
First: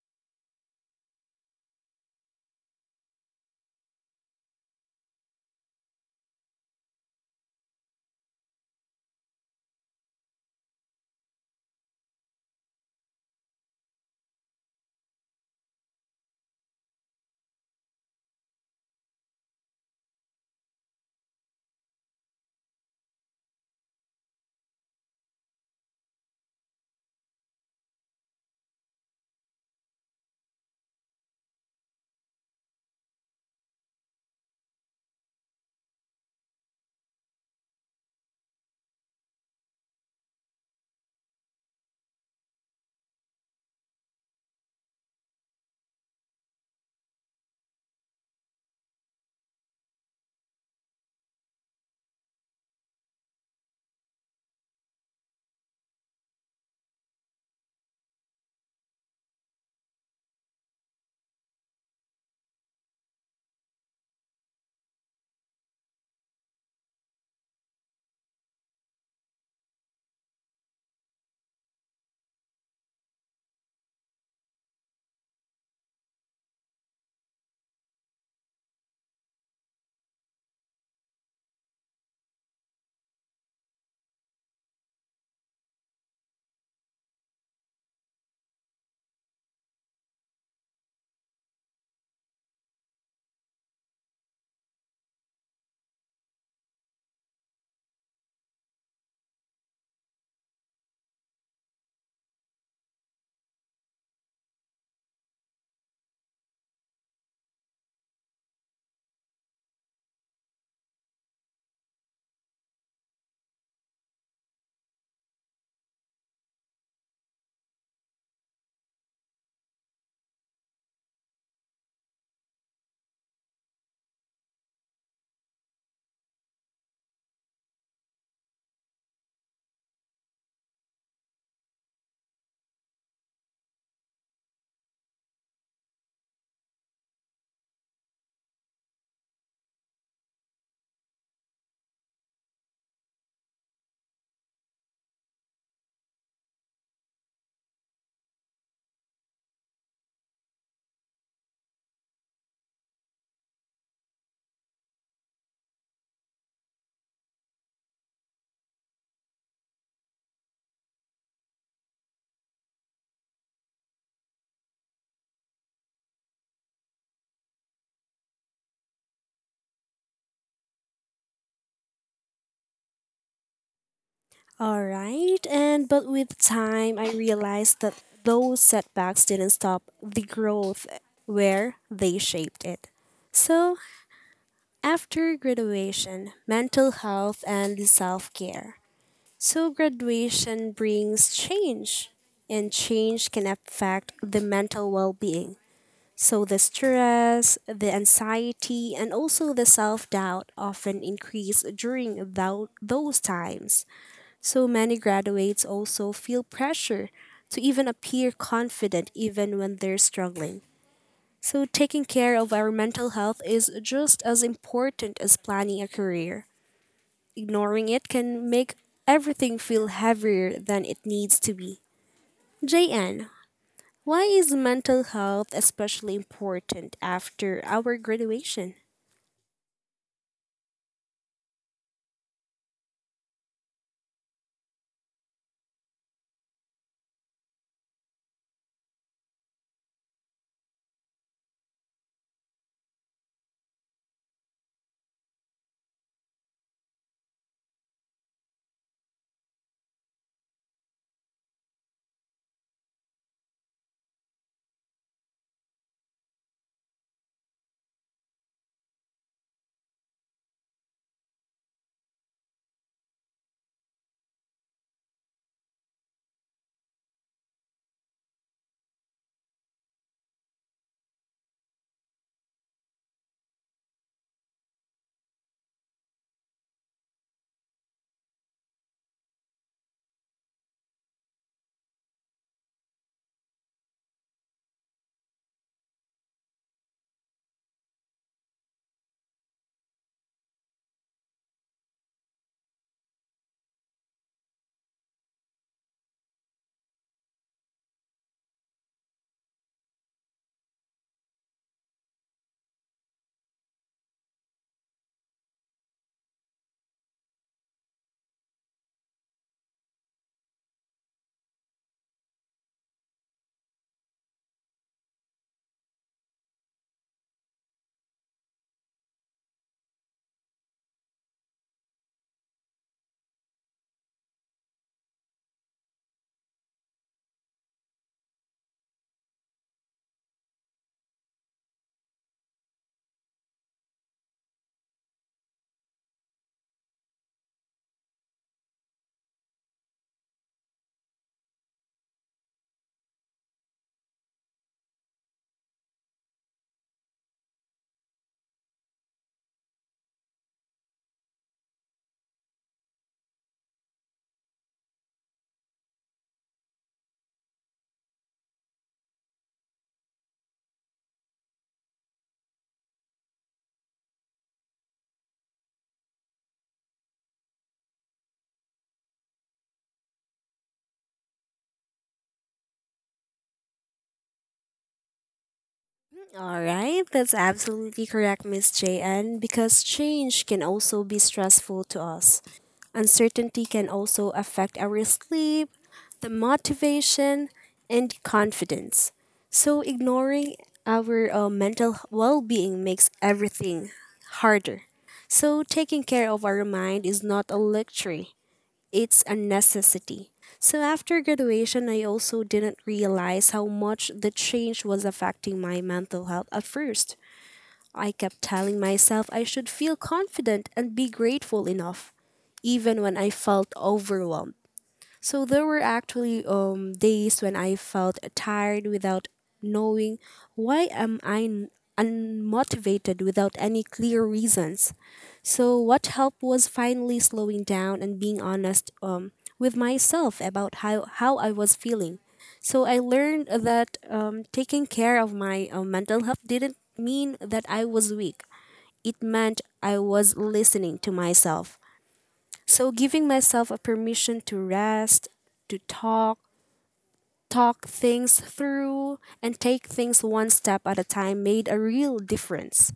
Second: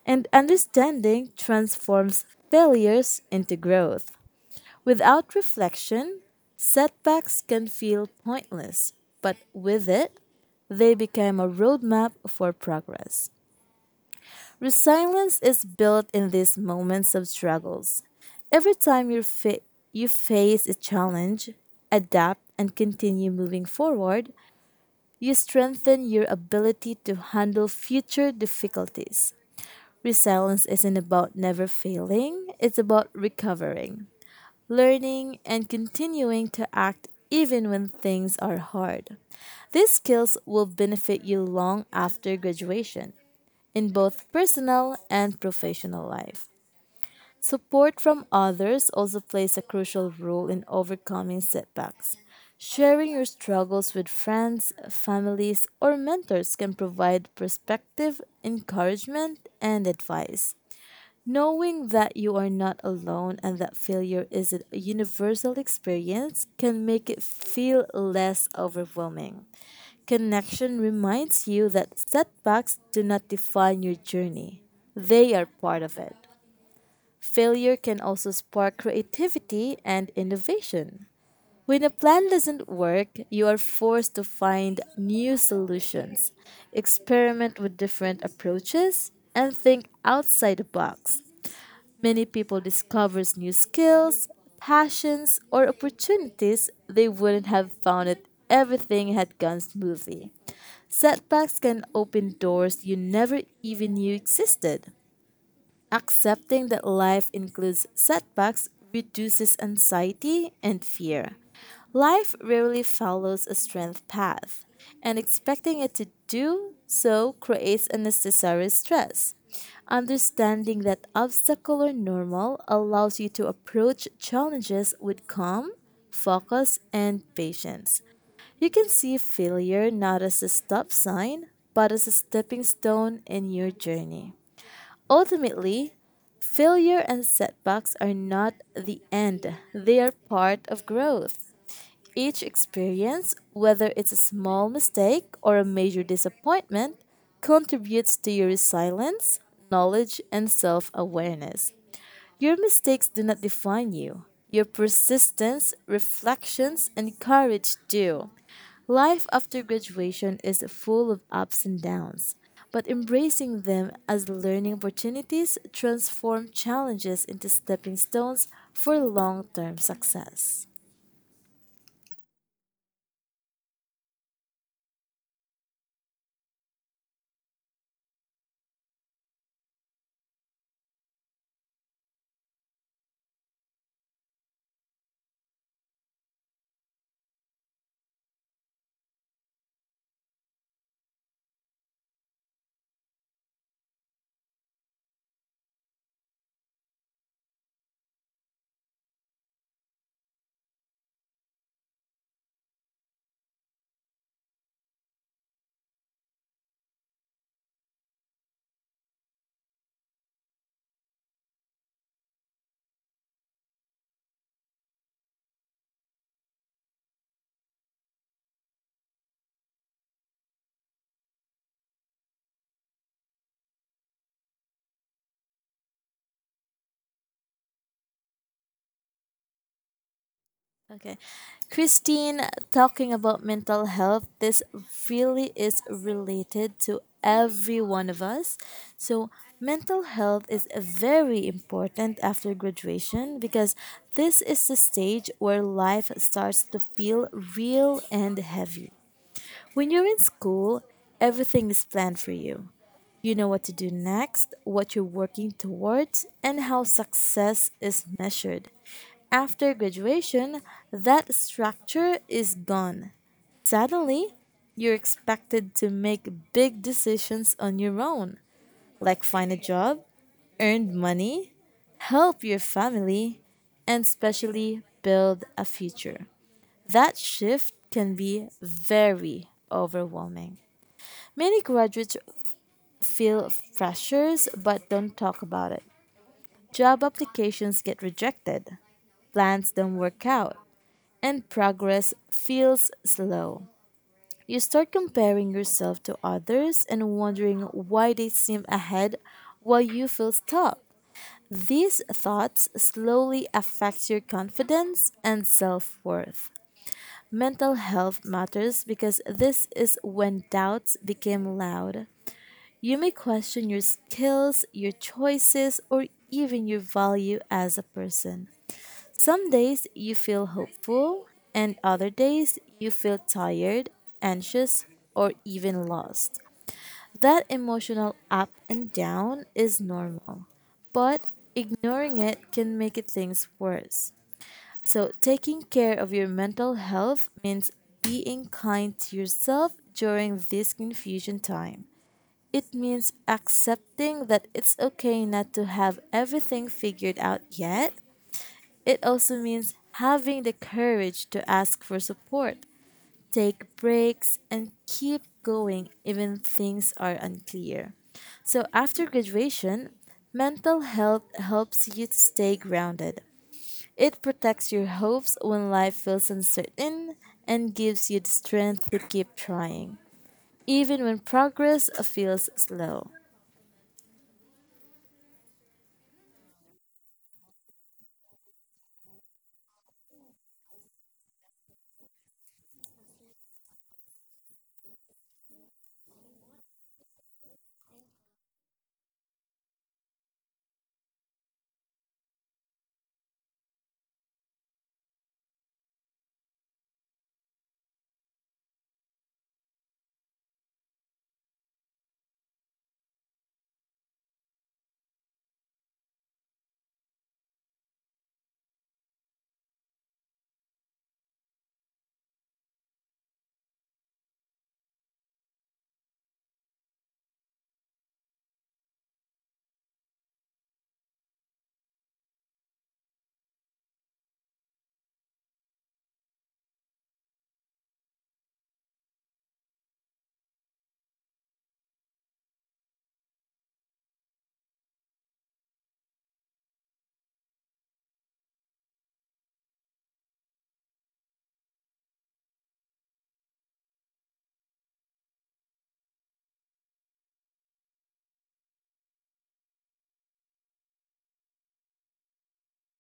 [SPEAKER 2] and understanding transforms failures into growth. Without reflection, setbacks can feel pointless, but with it, they become a roadmap for progress. Resilience is built in these moments of struggles. Every time you face a challenge, adapt, and continue moving forward, you strengthen your ability to handle future difficulties. Resilience isn't about never failing, it's about recovering, learning, and continuing to act even when things are hard. These skills will benefit you long after graduation in both personal and professional life. Support from others also plays a crucial role in overcoming setbacks. Sharing your struggles with friends, families, or mentors can provide perspective, encouragement, and advice. Knowing that you are not alone and that failure is a universal experience can make it feel less overwhelming. Connection reminds you that setbacks do not define your journey, they are part of it. Failure can also spark creativity and innovation. When a plan doesn't work, you are forced to find new solutions, experiment with different approaches, and think outside the box. Many people discovers new skills, passions, or opportunities they wouldn't have found if everything had gone smoothly. Setbacks can open doors you never even knew existed. Accepting that life includes setbacks reduces anxiety and fear. Life rarely follows a strength path, and expecting it to do so creates unnecessary stress. Understanding that obstacle are normal allows you to approach challenges with calm, focus, and patience. You can see failure not as a stop sign, but as a stepping stone in your journey. Ultimately, failure and setbacks are not the end, they are part of growth. Each experience, whether it's a small mistake or a major disappointment, contributes to your resilience, knowledge, and self awareness. Your mistakes do not define you, your persistence, reflections, and courage do. Life after graduation is full of ups and downs, but embracing them as learning opportunities transform challenges into stepping stones for long-term success.
[SPEAKER 1] All right, and but with time, I realized that those setbacks didn't stop the growth where they shaped it. So, after graduation, mental health and self care. So, graduation brings change, and change can affect the mental well being. So, the stress, the anxiety, and also the self doubt often increase during those times. So many graduates also feel pressure to even appear confident even when they're struggling. So taking care of our mental health is just as important as planning a career. Ignoring it can make everything feel heavier than it needs to be. JN, why is mental health especially important after our graduation?
[SPEAKER 2] Okay. Christine, talking about mental health, this really is related to every one of us. So, mental health is very important after graduation because this is the stage where life starts to feel real and heavy. When you're in school, everything is planned for you. You know what to do next, what you're working towards, and how success is measured. After graduation, that structure is gone. Suddenly, you're expected to make big decisions on your own, like find a job, earn money, help your family, and especially build a future. That shift can be very overwhelming. Many graduates feel pressures but don't talk about it. Job applications get rejected, plans don't work out, and progress feels slow. You start comparing yourself to others and wondering why they seem ahead while you feel stuck. These thoughts slowly affect your confidence and self worth. Mental health matters because this is when doubts become loud. You may question your skills, your choices, or even your value as a person. Some days you feel hopeful, and other days you feel tired, anxious, or even lost. That emotional up and down is normal, but ignoring it can make it things worse. So, taking care of your mental health means being kind to yourself during this confusion time. It means accepting that it's okay not to have everything figured out yet. It also means having the courage to ask for support, take breaks, and keep going even things are unclear. So after graduation, mental health helps you to stay grounded. It protects your hopes when life feels uncertain and gives you the strength to keep trying, even when progress feels slow.
[SPEAKER 1] All right, that's absolutely correct, Miss JN, because change can also be stressful to us. Uncertainty can also affect our sleep, the motivation, and confidence. So, ignoring our mental well being makes everything harder. So, taking care of our mind is not a luxury, it's a necessity. So after graduation, I also didn't realize how much the change was affecting my mental health at first. I kept telling myself I should feel confident and be grateful enough, even when I felt overwhelmed. So there were actually days when I felt tired without knowing why am I n- unmotivated without any clear reasons. So, what helped was finally slowing down and being honest with myself about how I was feeling. So, I learned that taking care of my mental health didn't mean that I was weak, it meant I was listening to myself. So, giving myself a permission to rest, to talk things through, and take things one step at a time made a real difference.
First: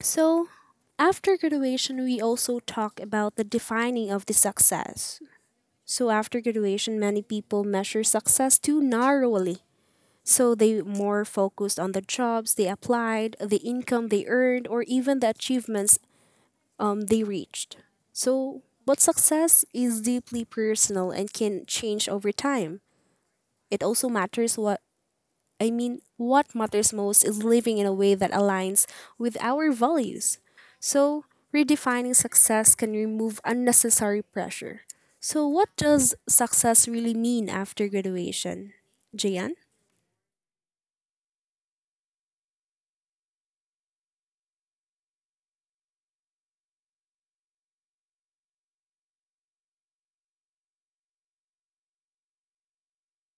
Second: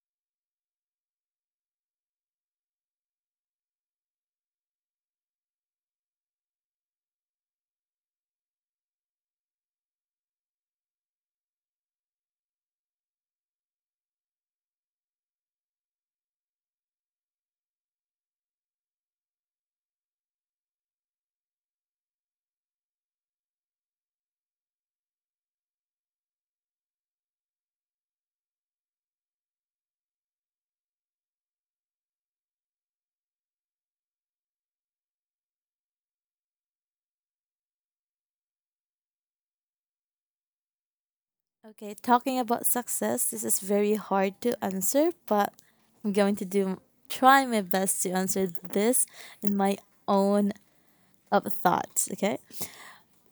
[SPEAKER 1] So, after graduation, we also talk about the defining of the success. So, after graduation, many people measure success too narrowly. So, they more focused on the jobs they applied, the income they earned, or even the achievements they reached. So, but success is deeply personal and can change over time. It also matters what I mean, what matters most is living in a way that aligns with our values. So, redefining success can remove unnecessary pressure. So, what does success really mean after graduation? Jayan?
[SPEAKER 2] Okay, talking about success, this is very hard to answer, but I'm going to do try my best to answer this in my own of thoughts, okay?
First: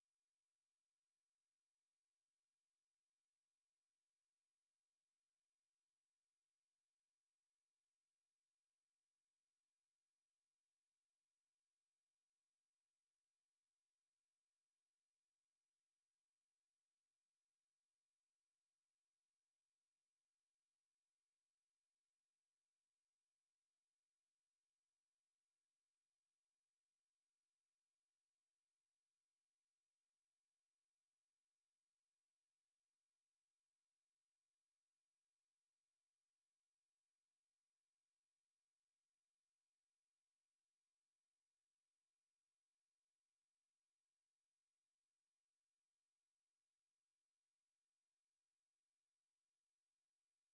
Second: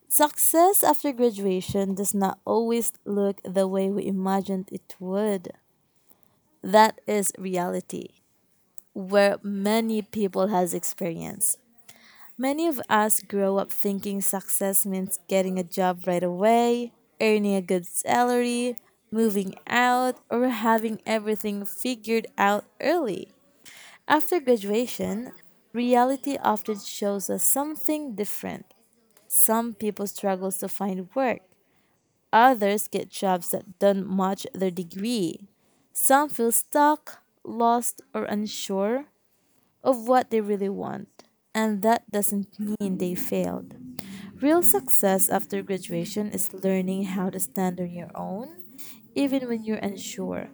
[SPEAKER 2] Success after graduation does not always look the way we imagined it would. That is reality where many people has experience. Many of us grow up thinking success means getting a job right away, earning a good salary, moving out, or having everything figured out early. After graduation, reality often shows us something different. Some people struggle to find work, others get jobs that don't match their degree. Some feel stuck, lost, or unsure of what they really want, and that doesn't mean they failed. Real success after graduation is learning how to stand on your own, even when you're unsure.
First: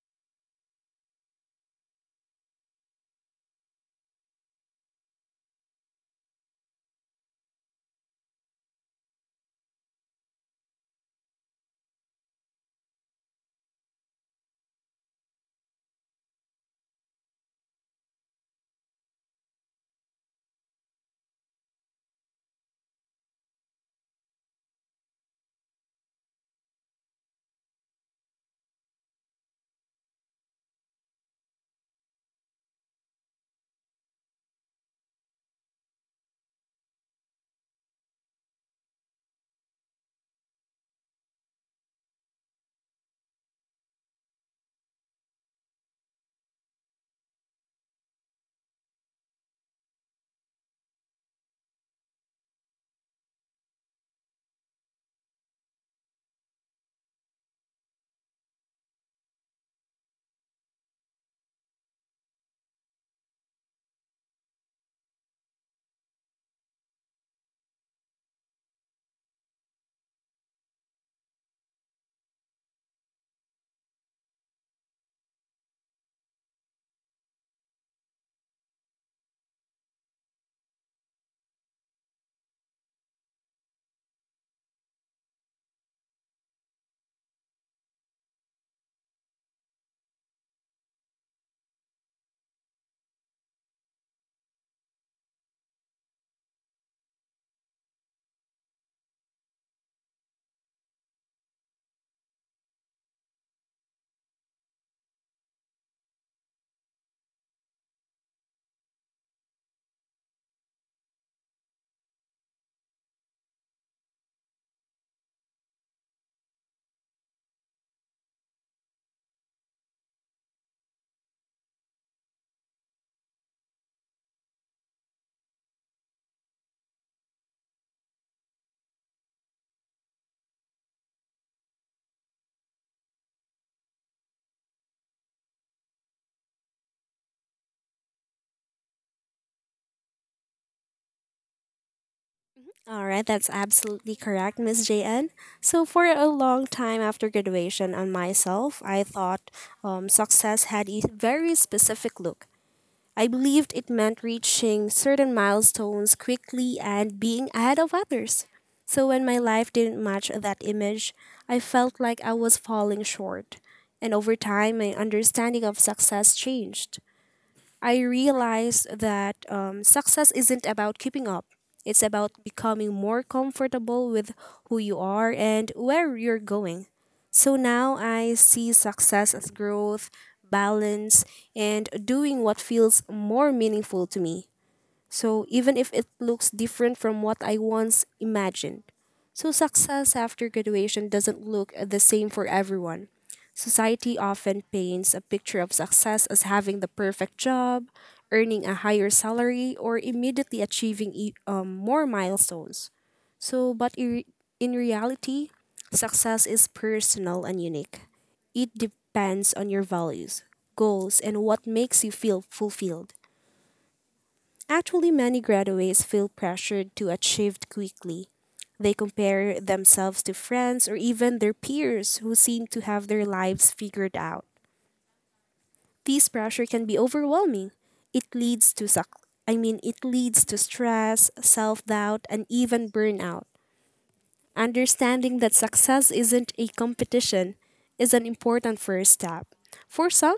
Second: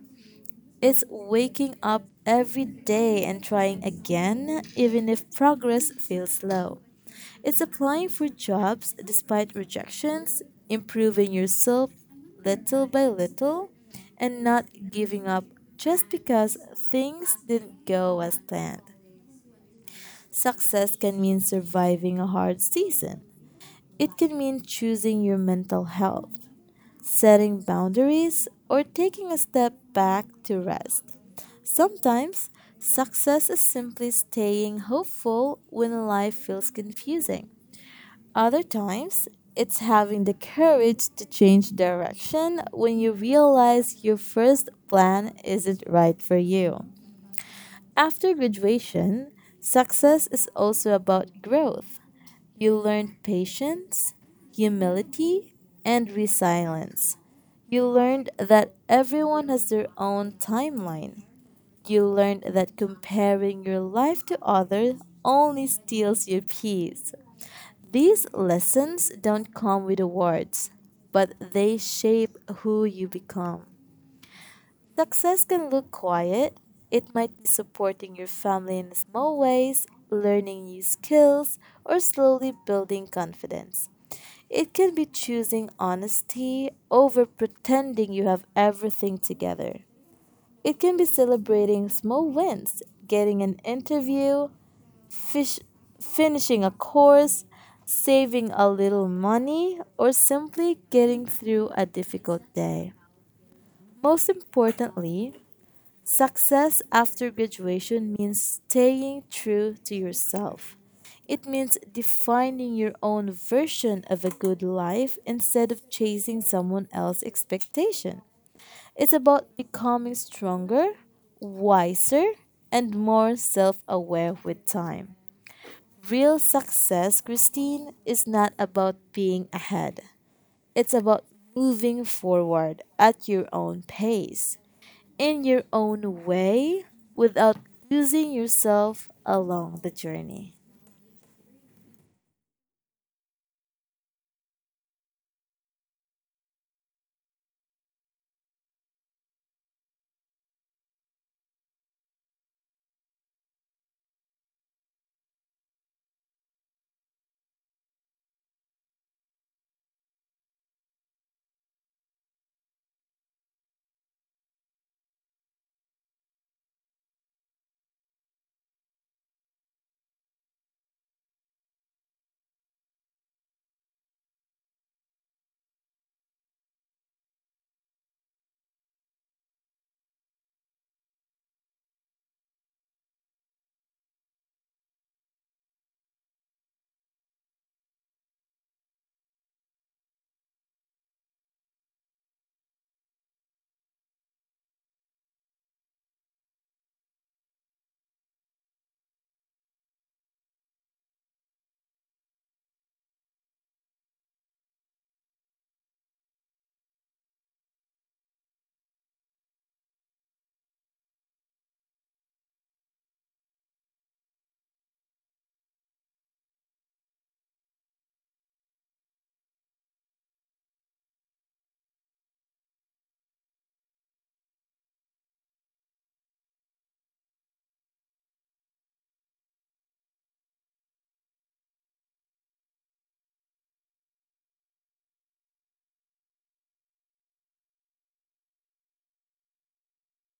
[SPEAKER 2] It's waking up every day and trying again, even if progress feels slow. It's applying for jobs despite rejections, improving yourself little by little, and not giving up just because things didn't go as planned. Success can mean surviving a hard season. It can mean choosing your mental health, setting boundaries, or taking a step back to rest. Sometimes, success is simply staying hopeful when life feels confusing. Other times, it's having the courage to change direction when you realize your first plan isn't right for you. After graduation, success is also about growth. You learned patience, humility, and resilience. You learned that everyone has their own timeline. You learned that comparing your life to others only steals your peace. These lessons don't come with awards, but they shape who you become. Success can look quiet. It might be supporting your family in small ways, learning new skills, or slowly building confidence. It can be choosing honesty over pretending you have everything together. It can be celebrating small wins, getting an interview, fish, finishing a course, saving a little money, or simply getting through a difficult day. Most importantly, success after graduation means staying true to yourself. It means defining your own version of a good life instead of chasing someone else's expectation. It's about becoming stronger, wiser, and more self aware with time. Real success, Christine, is not about being ahead, it's about moving forward at your own pace in your own way without losing yourself along the journey.
[SPEAKER 1] All right, that's absolutely correct, Miss JN. So for a long time after graduation, on myself, I thought success had a very specific look. I believed it meant reaching certain milestones quickly and being ahead of others. So when my life didn't match that image, I felt like I was falling short. And over time, my understanding of success changed. I realized that success isn't about keeping up. It's about becoming more comfortable with who you are and where you're going. So now I see success as growth, balance, and doing what feels more meaningful to me, so even if it looks different from what I once imagined. So success after graduation doesn't look the same for everyone. Society often paints a picture of success as having the perfect job, earning a higher salary, or immediately achieving more milestones. But in reality, success is personal and unique. It depends on your values, goals, and what makes you feel fulfilled. Actually, many graduates feel pressured to achieve quickly. They compare themselves to friends or even their peers who seem to have their lives figured out. This pressure can be overwhelming. It leads to suc- it leads to stress, self-doubt and even burnout. Understanding that success isn't a competition is an important first step. For some,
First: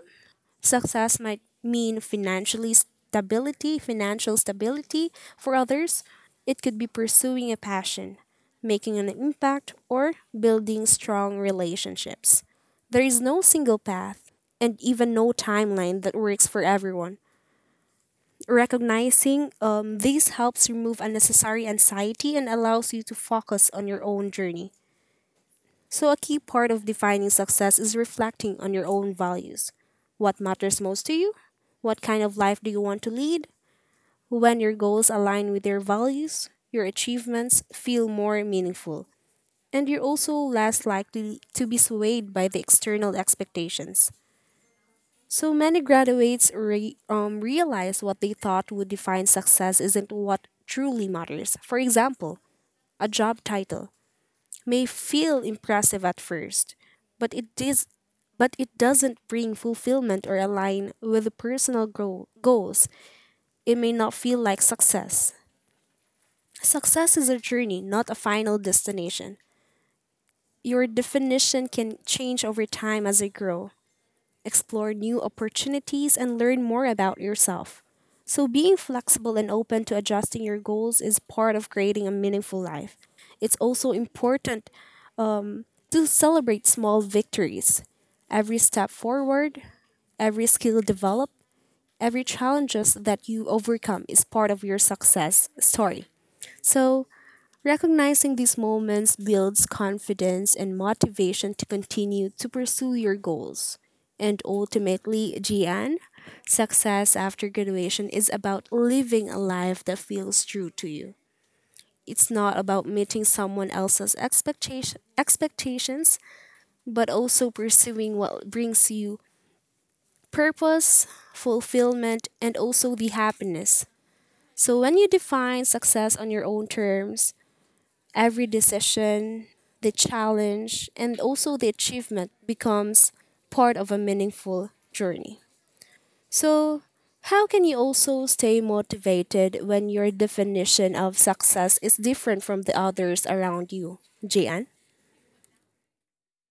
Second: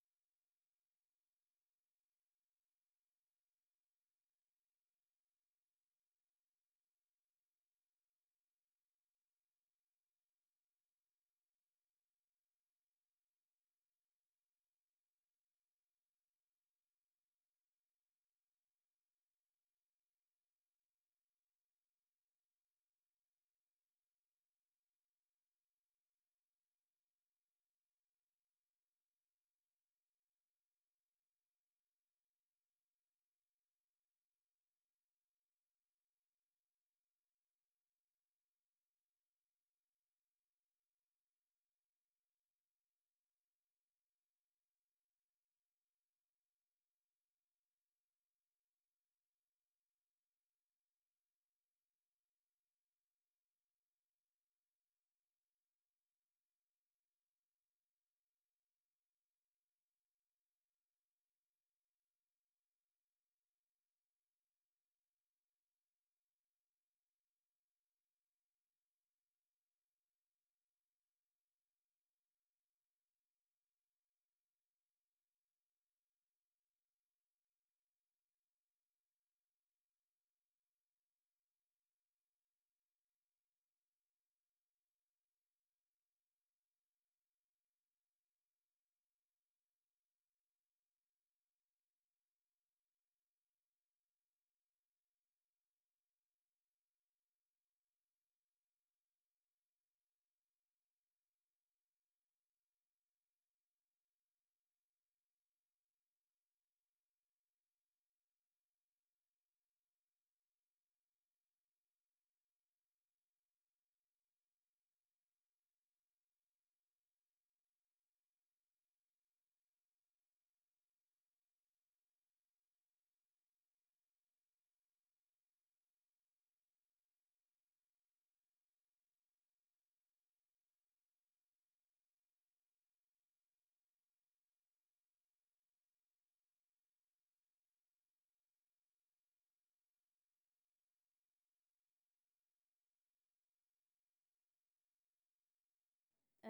[SPEAKER 1] success might mean financial stability for others. It could be pursuing a passion, making an impact, or building strong relationships. There is no single path and even no timeline that works for everyone. Recognizing this helps remove unnecessary anxiety and allows you to focus on your own journey. So, a key part of defining success is reflecting on your own values. What matters most to you? What kind of life do you want to lead? When your goals align with your values, your achievements feel more meaningful, and you're also less likely to be swayed by the external expectations. So many graduates realize what they thought would define success isn't what truly matters. For example, a job title may feel impressive at first, but it is but it doesn't bring fulfillment or align with the personal goals. It may not feel like success. Success is a journey, not a final destination. Your definition can change over time as you grow, explore new opportunities, and learn more about yourself. So, being flexible and open to adjusting your goals is part of creating a meaningful life. It's also important um, to celebrate small victories. Every step forward, every skill developed, every challenges that you overcome is part of your success story. So, recognizing these moments builds confidence and motivation to continue to pursue your goals. And ultimately, Gian, success after graduation is about living a life that feels true to you. It's not about meeting someone else's expectations, but also pursuing what brings you purpose, fulfillment, and also the happiness. So when you define success on your own terms, every decision, the challenge, and also the achievement becomes part of a meaningful journey. So, how can you also stay motivated when your definition of success is different from the others around you, Jian?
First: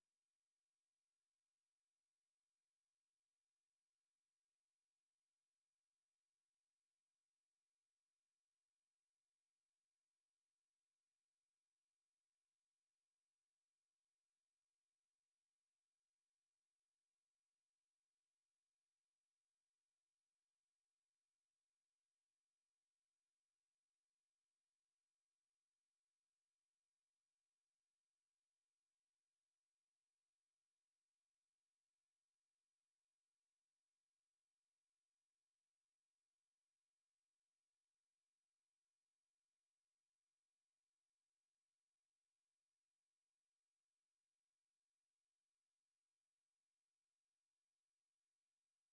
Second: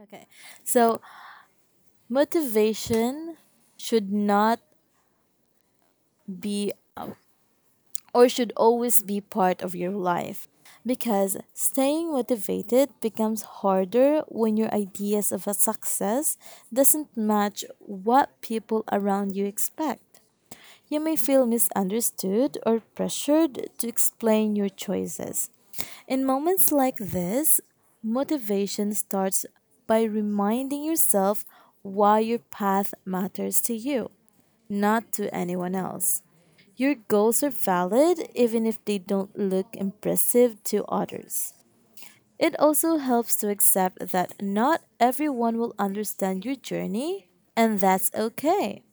[SPEAKER 2] Okay. So, motivation should not be or should always be part of your life because staying motivated becomes harder when your ideas of a success doesn't match what people around you expect. You may feel misunderstood or pressured to explain your choices. In moments like this, motivation starts by reminding yourself why your path matters to you, not to anyone else. Your goals are valid even if they don't look impressive to others. It also helps to accept that not everyone will understand your journey, and that's okay.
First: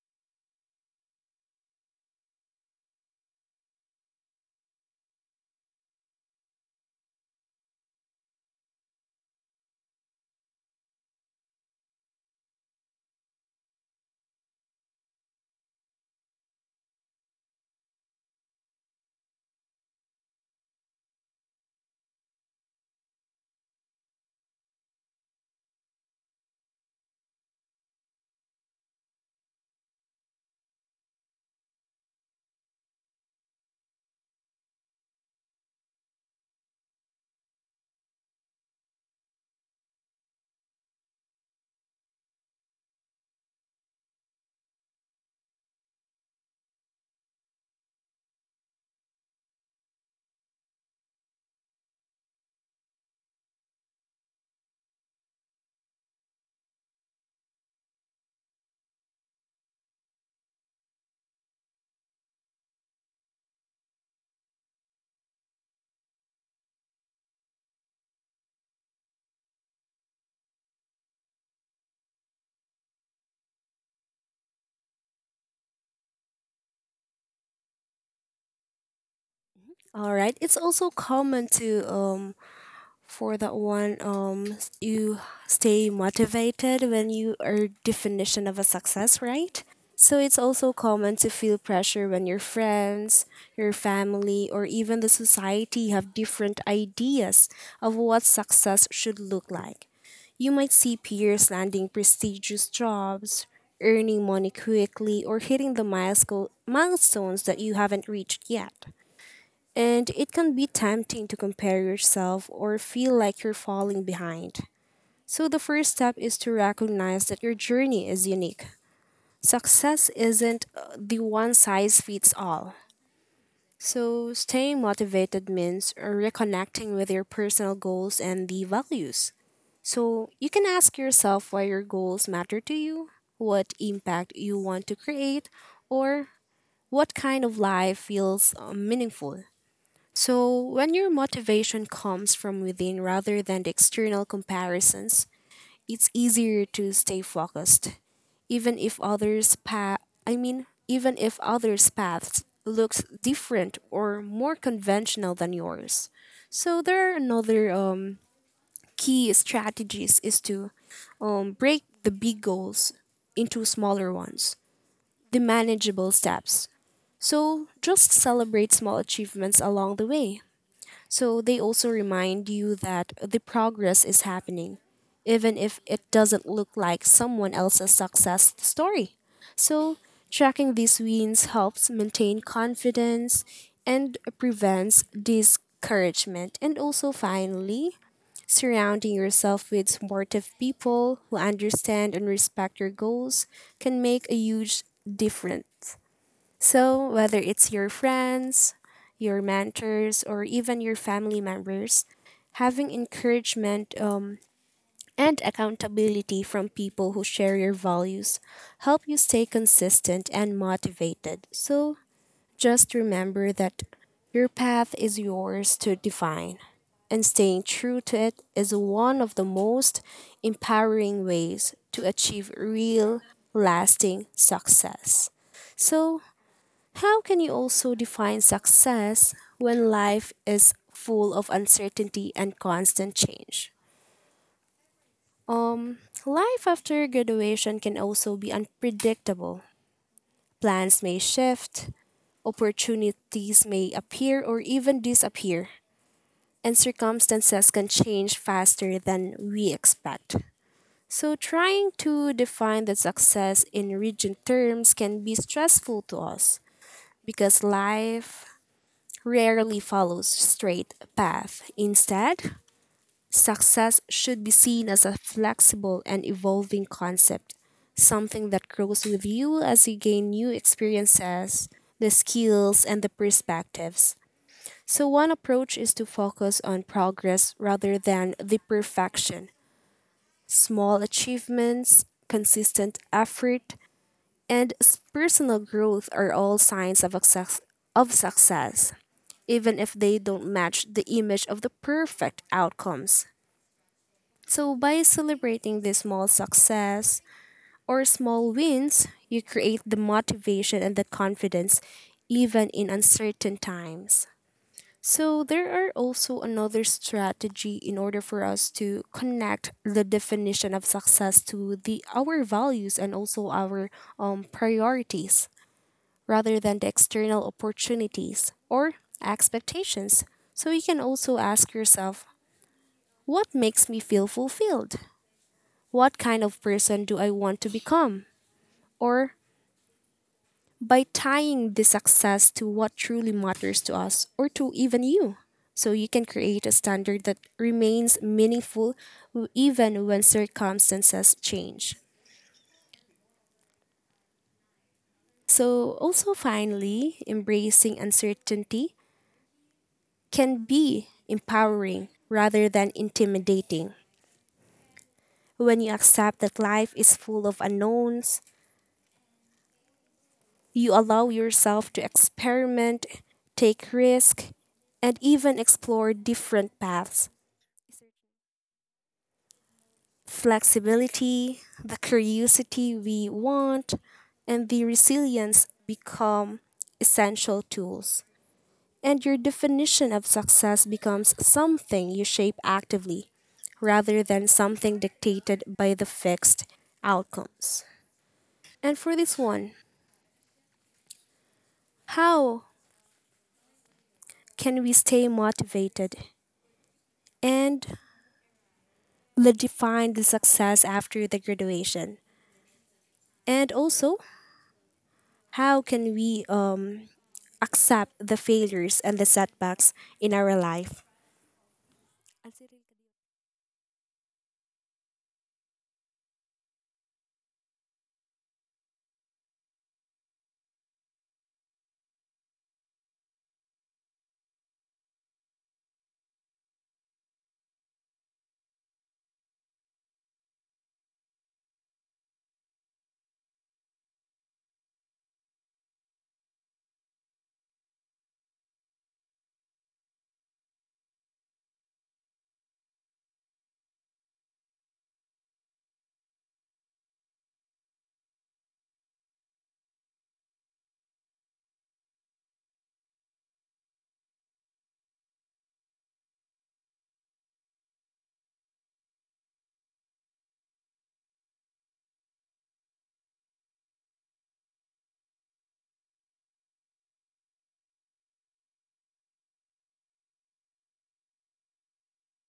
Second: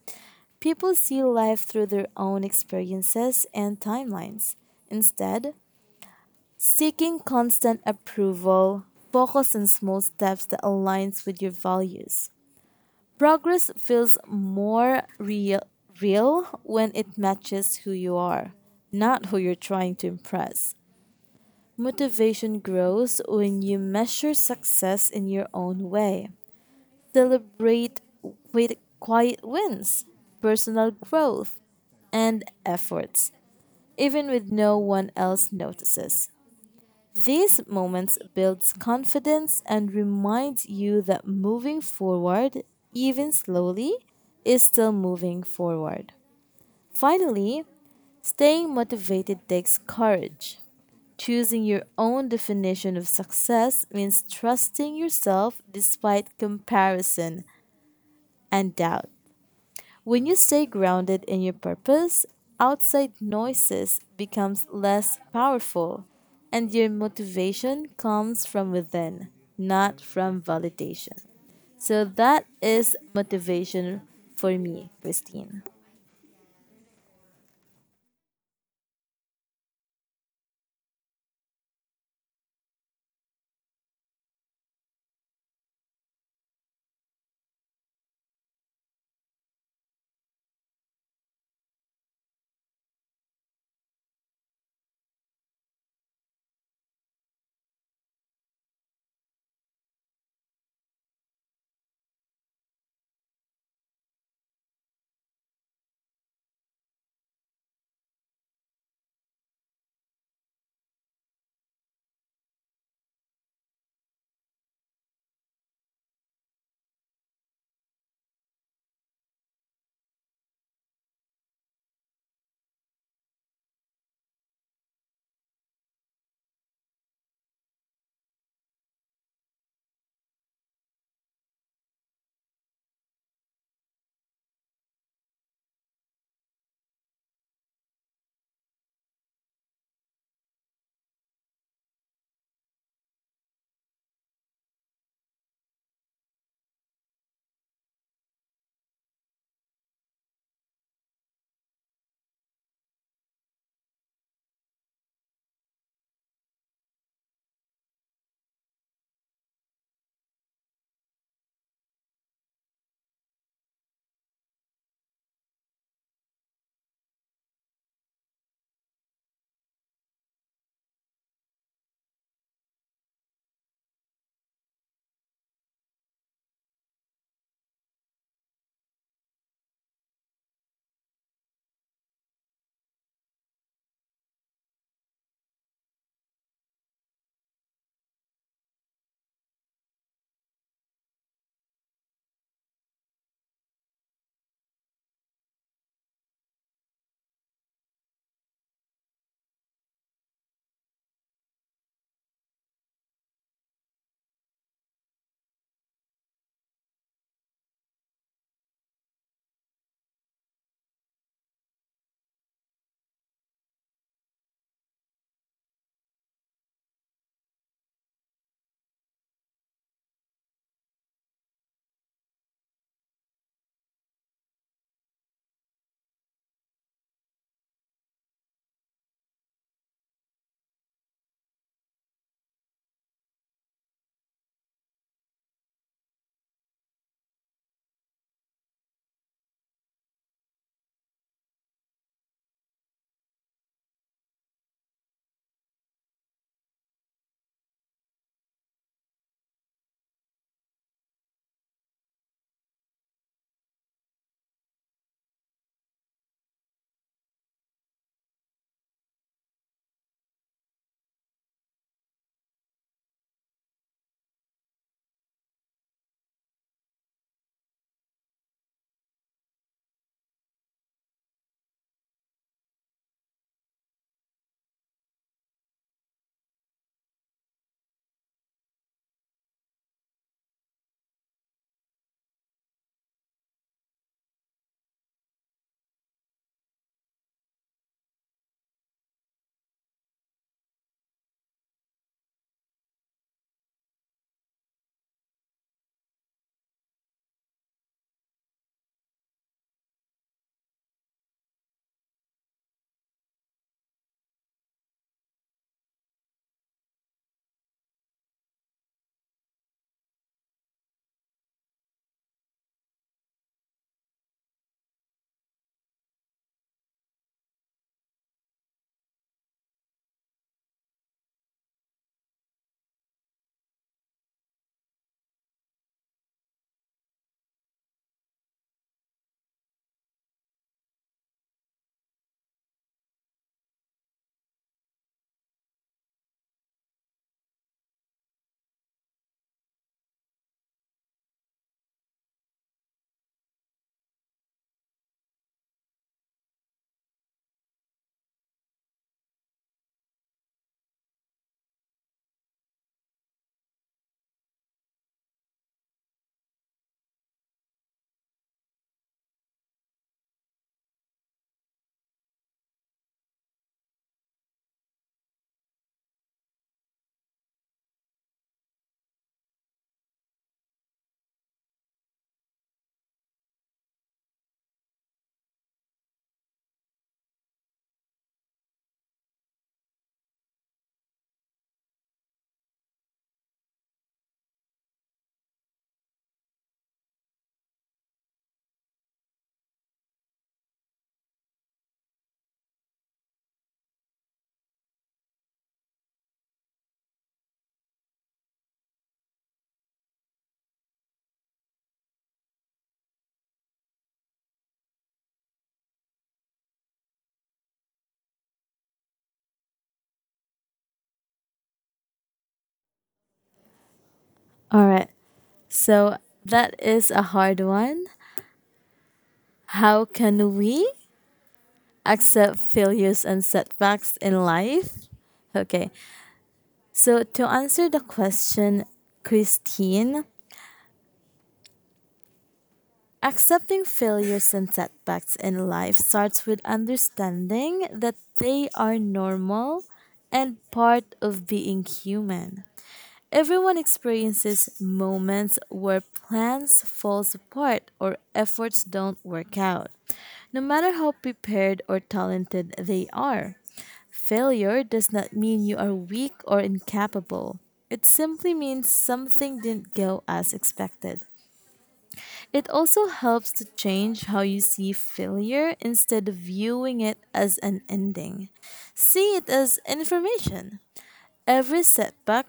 [SPEAKER 2] People see life through their own experiences and timelines. Instead, seeking constant approval, focus on small steps that aligns with your values. Progress feels more real when it matches who you are, not who you're trying to impress. Motivation grows when you measure success in your own way. Celebrate with quiet wins, personal growth, and efforts, even when no one else notices. These moments builds confidence and reminds you that moving forward, even slowly, is still moving forward. Finally, staying motivated takes courage. Choosing your own definition of success means trusting yourself despite comparison and doubt. When you stay grounded in your purpose, outside noises becomes less powerful and your motivation comes from within, not from validation. So that is motivation for me, Christine.
[SPEAKER 1] All right, it's also common to for that one you stay motivated when you are definition of a success right so it's also common to feel pressure when your friends your family or even the society have different ideas of what success should look like you might see peers landing prestigious jobs earning money quickly or hitting the milestones that you haven't reached yet and it can be tempting to compare yourself or feel like you're falling behind. So the first step is to recognize that your journey is unique. Success isn't the one size fits all. So staying motivated means reconnecting with your personal goals and the values. So you can ask yourself why your goals matter to you, what impact you want to create, or what kind of life feels meaningful. So, when your motivation comes from within rather than the external comparisons, it's easier to stay focused, even if others' path. Even if others' paths looks different or more conventional than yours. So there are another key strategies is to break the big goals into smaller ones, the manageable steps. So just celebrate small achievements along the way, so they also remind you that the progress is happening, even if it doesn't look like someone else's success story. So tracking these wins helps maintain confidence and prevents discouragement. And also, finally, surrounding yourself with supportive people who understand and respect your goals can make a huge difference. So, whether it's your friends, your mentors, or even your family members, having encouragement and accountability from people who share your values help you stay consistent and motivated. So, just remember that your path is yours to define, and staying true to it is one of the most empowering ways to achieve real, lasting success. So, how can you also define success when life is full of uncertainty and constant change? Um, Life after graduation can also be unpredictable. Plans may shift, opportunities may appear or even disappear, and circumstances can change faster than we expect. So, trying to define the success in rigid terms can be stressful to us because life rarely follows straight path. Instead, success should be seen as a flexible and evolving concept, something that grows with you as you gain new experiences, the skills, and the perspectives. So, one approach is to focus on progress rather than the perfection. Small achievements, consistent effort, and personal growth are all signs of, of success even if they don't match the image of the perfect outcomes. So, by celebrating the small success or small wins, you create the motivation and the confidence even in uncertain times. So, there are also another strategy in order for us to connect the definition of success to the our values and also our priorities rather than the external opportunities or expectations. So you can also ask yourself, what makes me feel fulfilled? What kind of person do I want to become? Or by tying the success to what truly matters to us or to even you. So you can create a standard that remains meaningful even when circumstances change. So, also finally, embracing uncertainty can be empowering rather than intimidating. When you accept that life is full of unknowns, you allow yourself to experiment, take risk, and even explore different paths. Flexibility, the curiosity we want, and the resilience become essential tools, and your definition of success becomes something you shape actively rather than something dictated by the fixed outcomes. And for this one, how can we stay motivated and define the success after the graduation? And also, how can we accept the failures and the setbacks in our life?
[SPEAKER 2] All right. So that is a hard one. How can we accept failures and setbacks in life? Okay. So to answer the question, Christine, accepting failures and setbacks in life starts with understanding that they are normal and part of being human. Everyone experiences moments where plans fall apart or efforts don't work out, no matter how prepared or talented they are. Failure does not mean you are weak or incapable. It simply means something didn't go as expected. It also helps to change how you see failure. Instead of viewing it as an ending, see it as information. Every setback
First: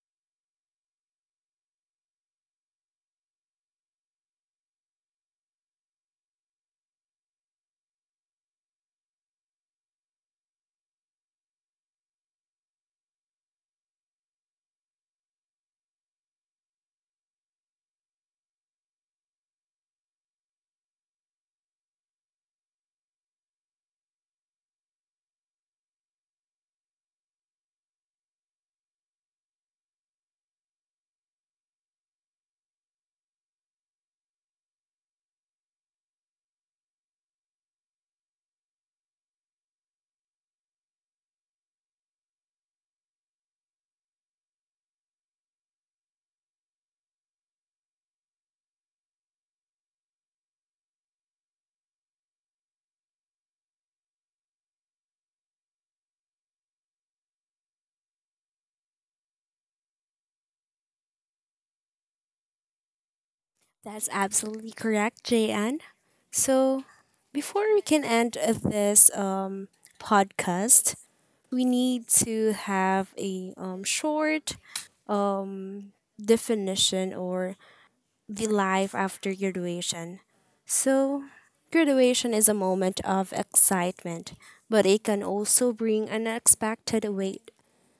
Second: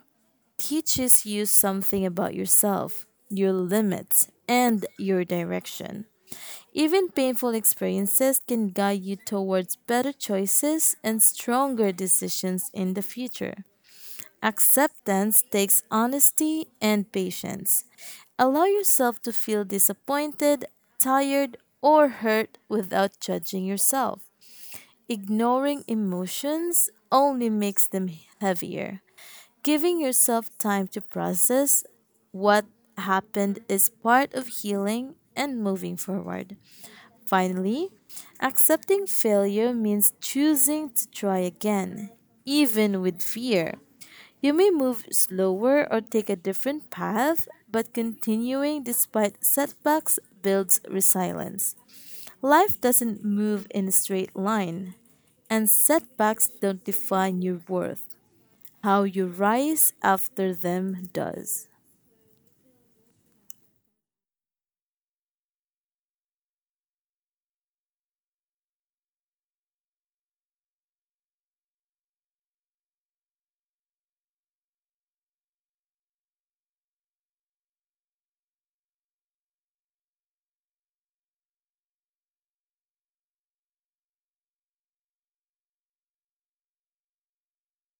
[SPEAKER 2] teaches you something about yourself, your limits, and your direction. Even painful experiences can guide you towards better choices and stronger decisions in the future. Acceptance takes honesty and patience. Allow yourself to feel disappointed, tired, or hurt without judging yourself. Ignoring emotions only makes them heavier. Giving yourself time to process what happened is part of healing and moving forward. Finally, accepting failure means choosing to try again, even with fear. You may move slower or take a different path, but continuing despite setbacks builds resilience. Life doesn't move in a straight line, and setbacks don't define your worth. How you rise after them does.
[SPEAKER 1] That's absolutely correct, JN. So, before we can end this podcast, we need to have a short um, definition or the life after graduation. So, graduation is a moment of excitement, but it can also bring unexpected weight.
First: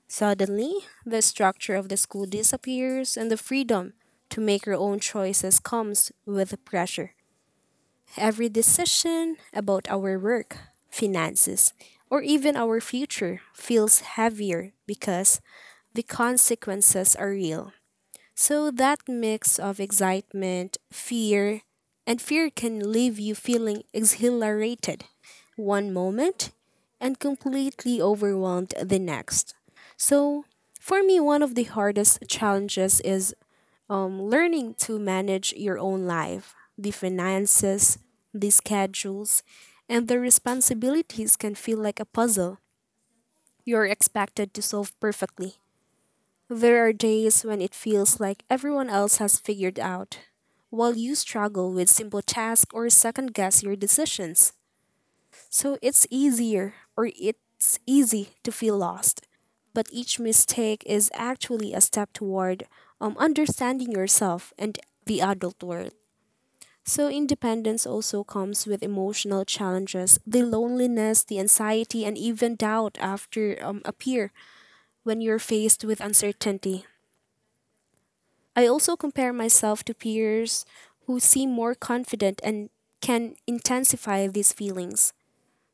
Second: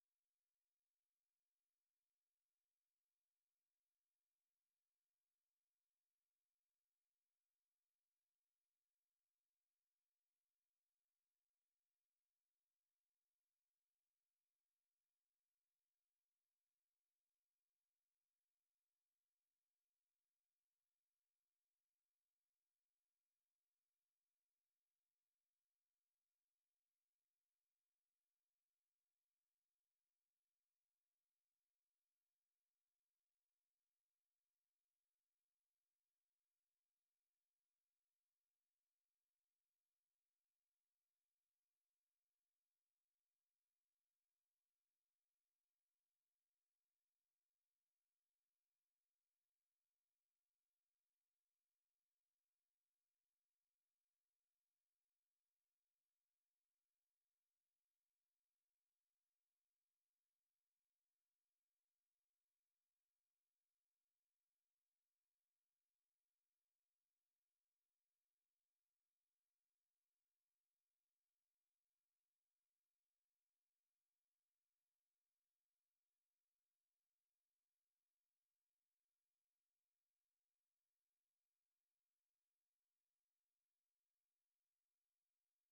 [SPEAKER 1] Suddenly, the structure of the school disappears and the freedom to make your own choices comes with pressure. Every decision about our work, finances, or even our future feels heavier because the consequences are real. So that mix of excitement, fear, and fear can leave you feeling exhilarated one moment and completely overwhelmed the next. So for me, one of the hardest challenges is learning to manage your own life, the finances, the schedules, and the responsibilities can feel like a puzzle you're expected to solve perfectly. There are days when it feels like everyone else has figured out, while you struggle with simple tasks or second guess your decisions. So it's easier or it's easy to feel lost. But each mistake is actually a step toward understanding yourself and the adult world. So independence also comes with emotional challenges, the loneliness, the anxiety, and even doubt after appear when you're faced with uncertainty. I also compare myself to peers who seem more confident and can intensify these feelings.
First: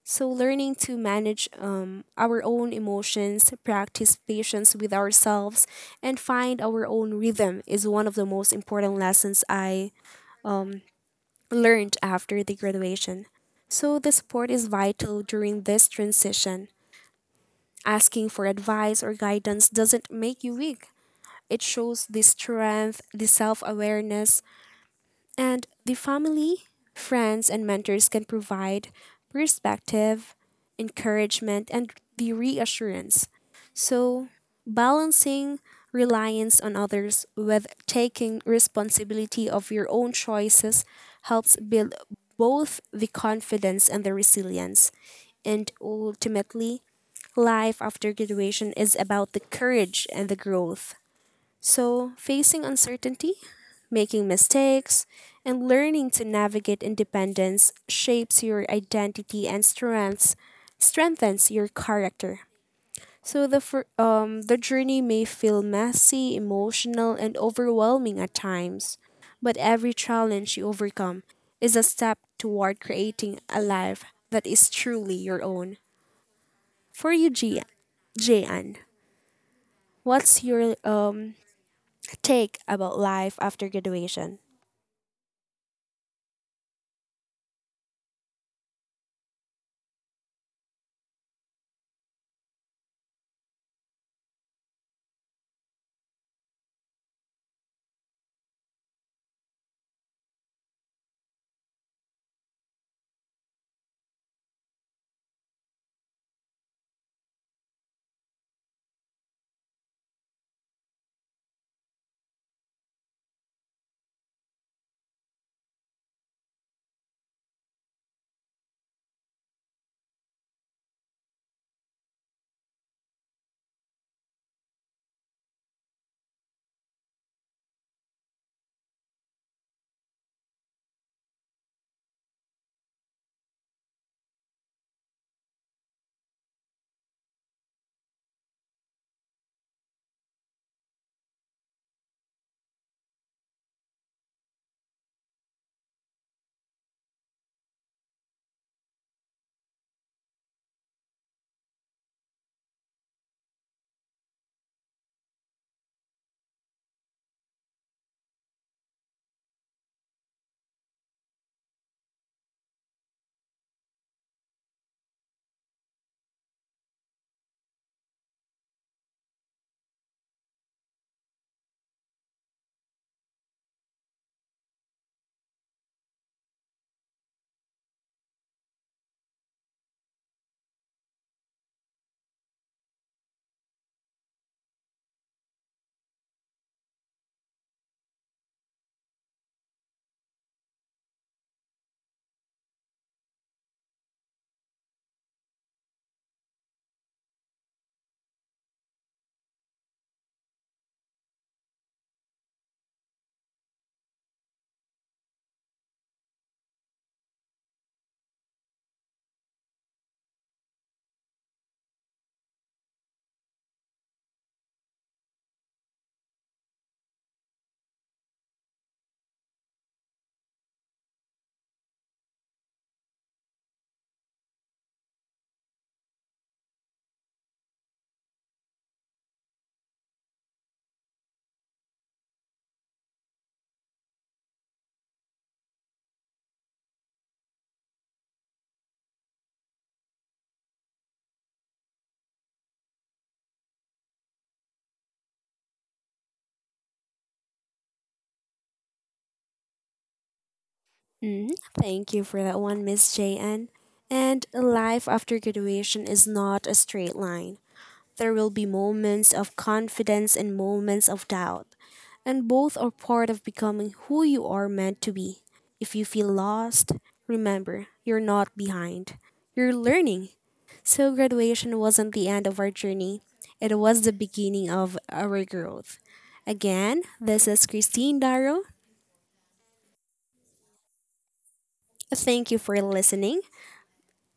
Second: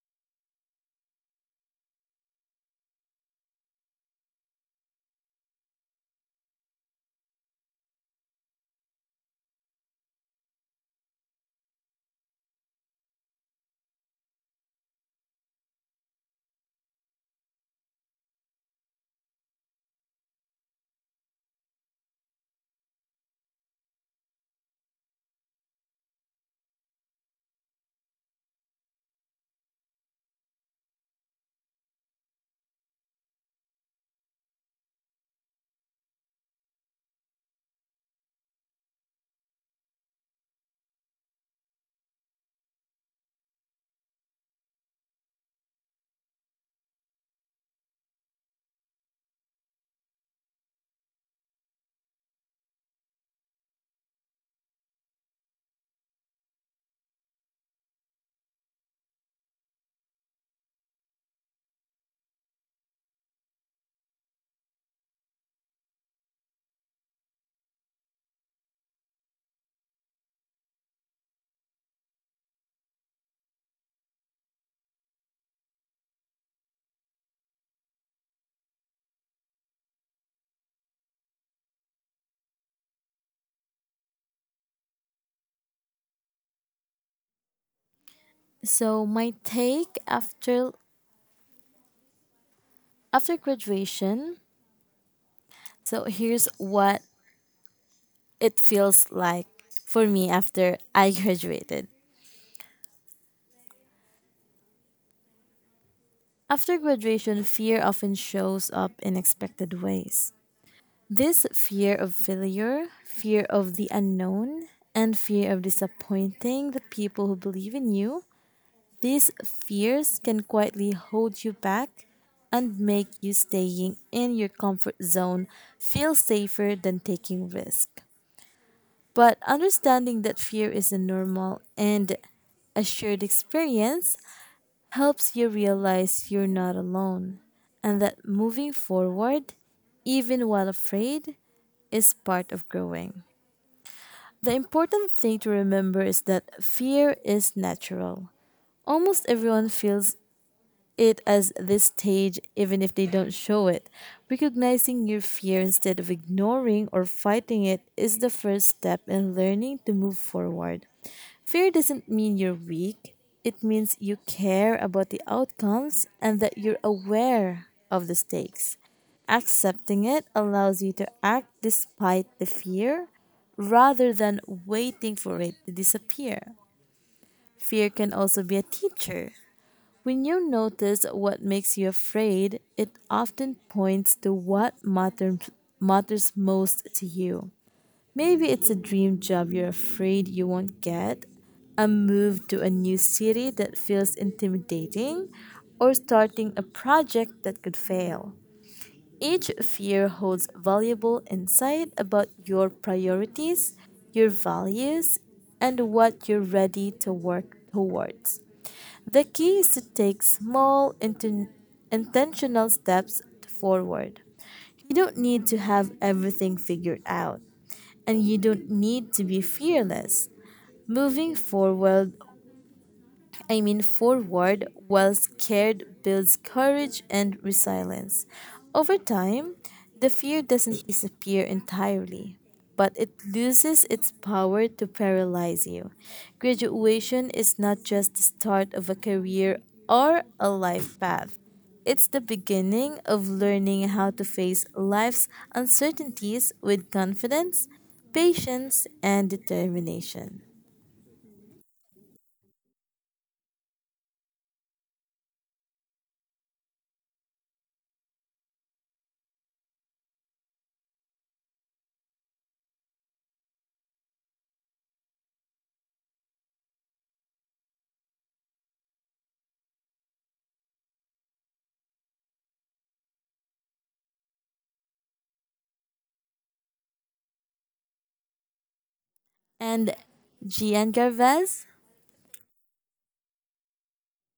[SPEAKER 1] So, learning to manage our own emotions, practice patience with ourselves, and find our own rhythm is one of the most important lessons I um, learned after the graduation. So, the support is vital during this transition. Asking for advice or guidance doesn't make you weak. It shows the strength, the self awareness, and the family, friends, and mentors can provide perspective, encouragement, and the reassurance. So, balancing reliance on others with taking responsibility of your own choices helps build both the confidence and the resilience. And ultimately, life after graduation is about the courage and the growth. So, facing uncertainty, making mistakes, and learning to navigate independence shapes your identity and strengthens your character. So the journey may feel messy, emotional, and overwhelming at times, but every challenge you overcome is a step toward creating a life that is truly your own. For you, Jian, what's your take about life after graduation?
[SPEAKER 2] So my take after graduation, so here's what it feels like for me after I graduated. After graduation, fear often shows up in expected ways. This fear of failure, fear of the unknown, and fear of disappointing the people who believe in you, these fears can quietly hold you back and make you staying in your comfort zone feel safer than taking risk. But understanding that fear is a normal and assured experience helps you realize you're not alone and that moving forward, even while afraid, is part of growing. The important thing to remember is that fear is natural. Almost everyone feels it as this stage, even if they don't show it. Recognizing your fear instead of ignoring or fighting it is the first step in learning to move forward. Fear doesn't mean you're weak, it means you care about the outcomes and that you're aware of the stakes. Accepting it allows you to act despite the fear rather than waiting for it to disappear. Fear can also be a teacher. When you notice what makes you afraid, it often points to what matters most to you. Maybe it's a dream job you're afraid you won't get, a move to a new city that feels intimidating, or starting a project that could fail. Each fear holds valuable insight about your priorities, your values, and what you're ready to work towards. The key is to take small, intentional steps forward. You don't need to have everything figured out and you don't need to be fearless. Moving forward while scared builds courage and resilience. Over time, the fear doesn't disappear entirely, but it loses its power to paralyze you. Graduation is not just the start of a career or a life path. It's the beginning of learning how to face life's uncertainties with confidence, patience, and determination.
[SPEAKER 1] Mm, thank you for that one, Miss JN. And life after graduation is not a straight line. There will be moments of confidence and moments of doubt, and both are part of becoming who you are meant to be. If you feel lost, remember, you're not behind. You're learning. So, graduation wasn't the end of our journey, it was the beginning of our growth. Again, this is Christine Darrow.
[SPEAKER 2] And Gian Garvez?
[SPEAKER 1] Thank you for listening.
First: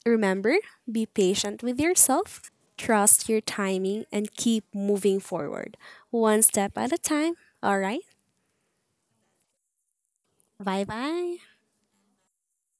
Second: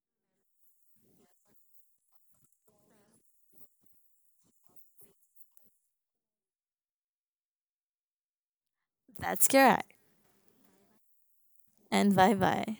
[SPEAKER 1] Remember, be patient with yourself, trust your timing, and keep moving forward, one step at a time. All right,
[SPEAKER 2] That's correct.
[SPEAKER 1] bye bye.
[SPEAKER 2] And bye bye.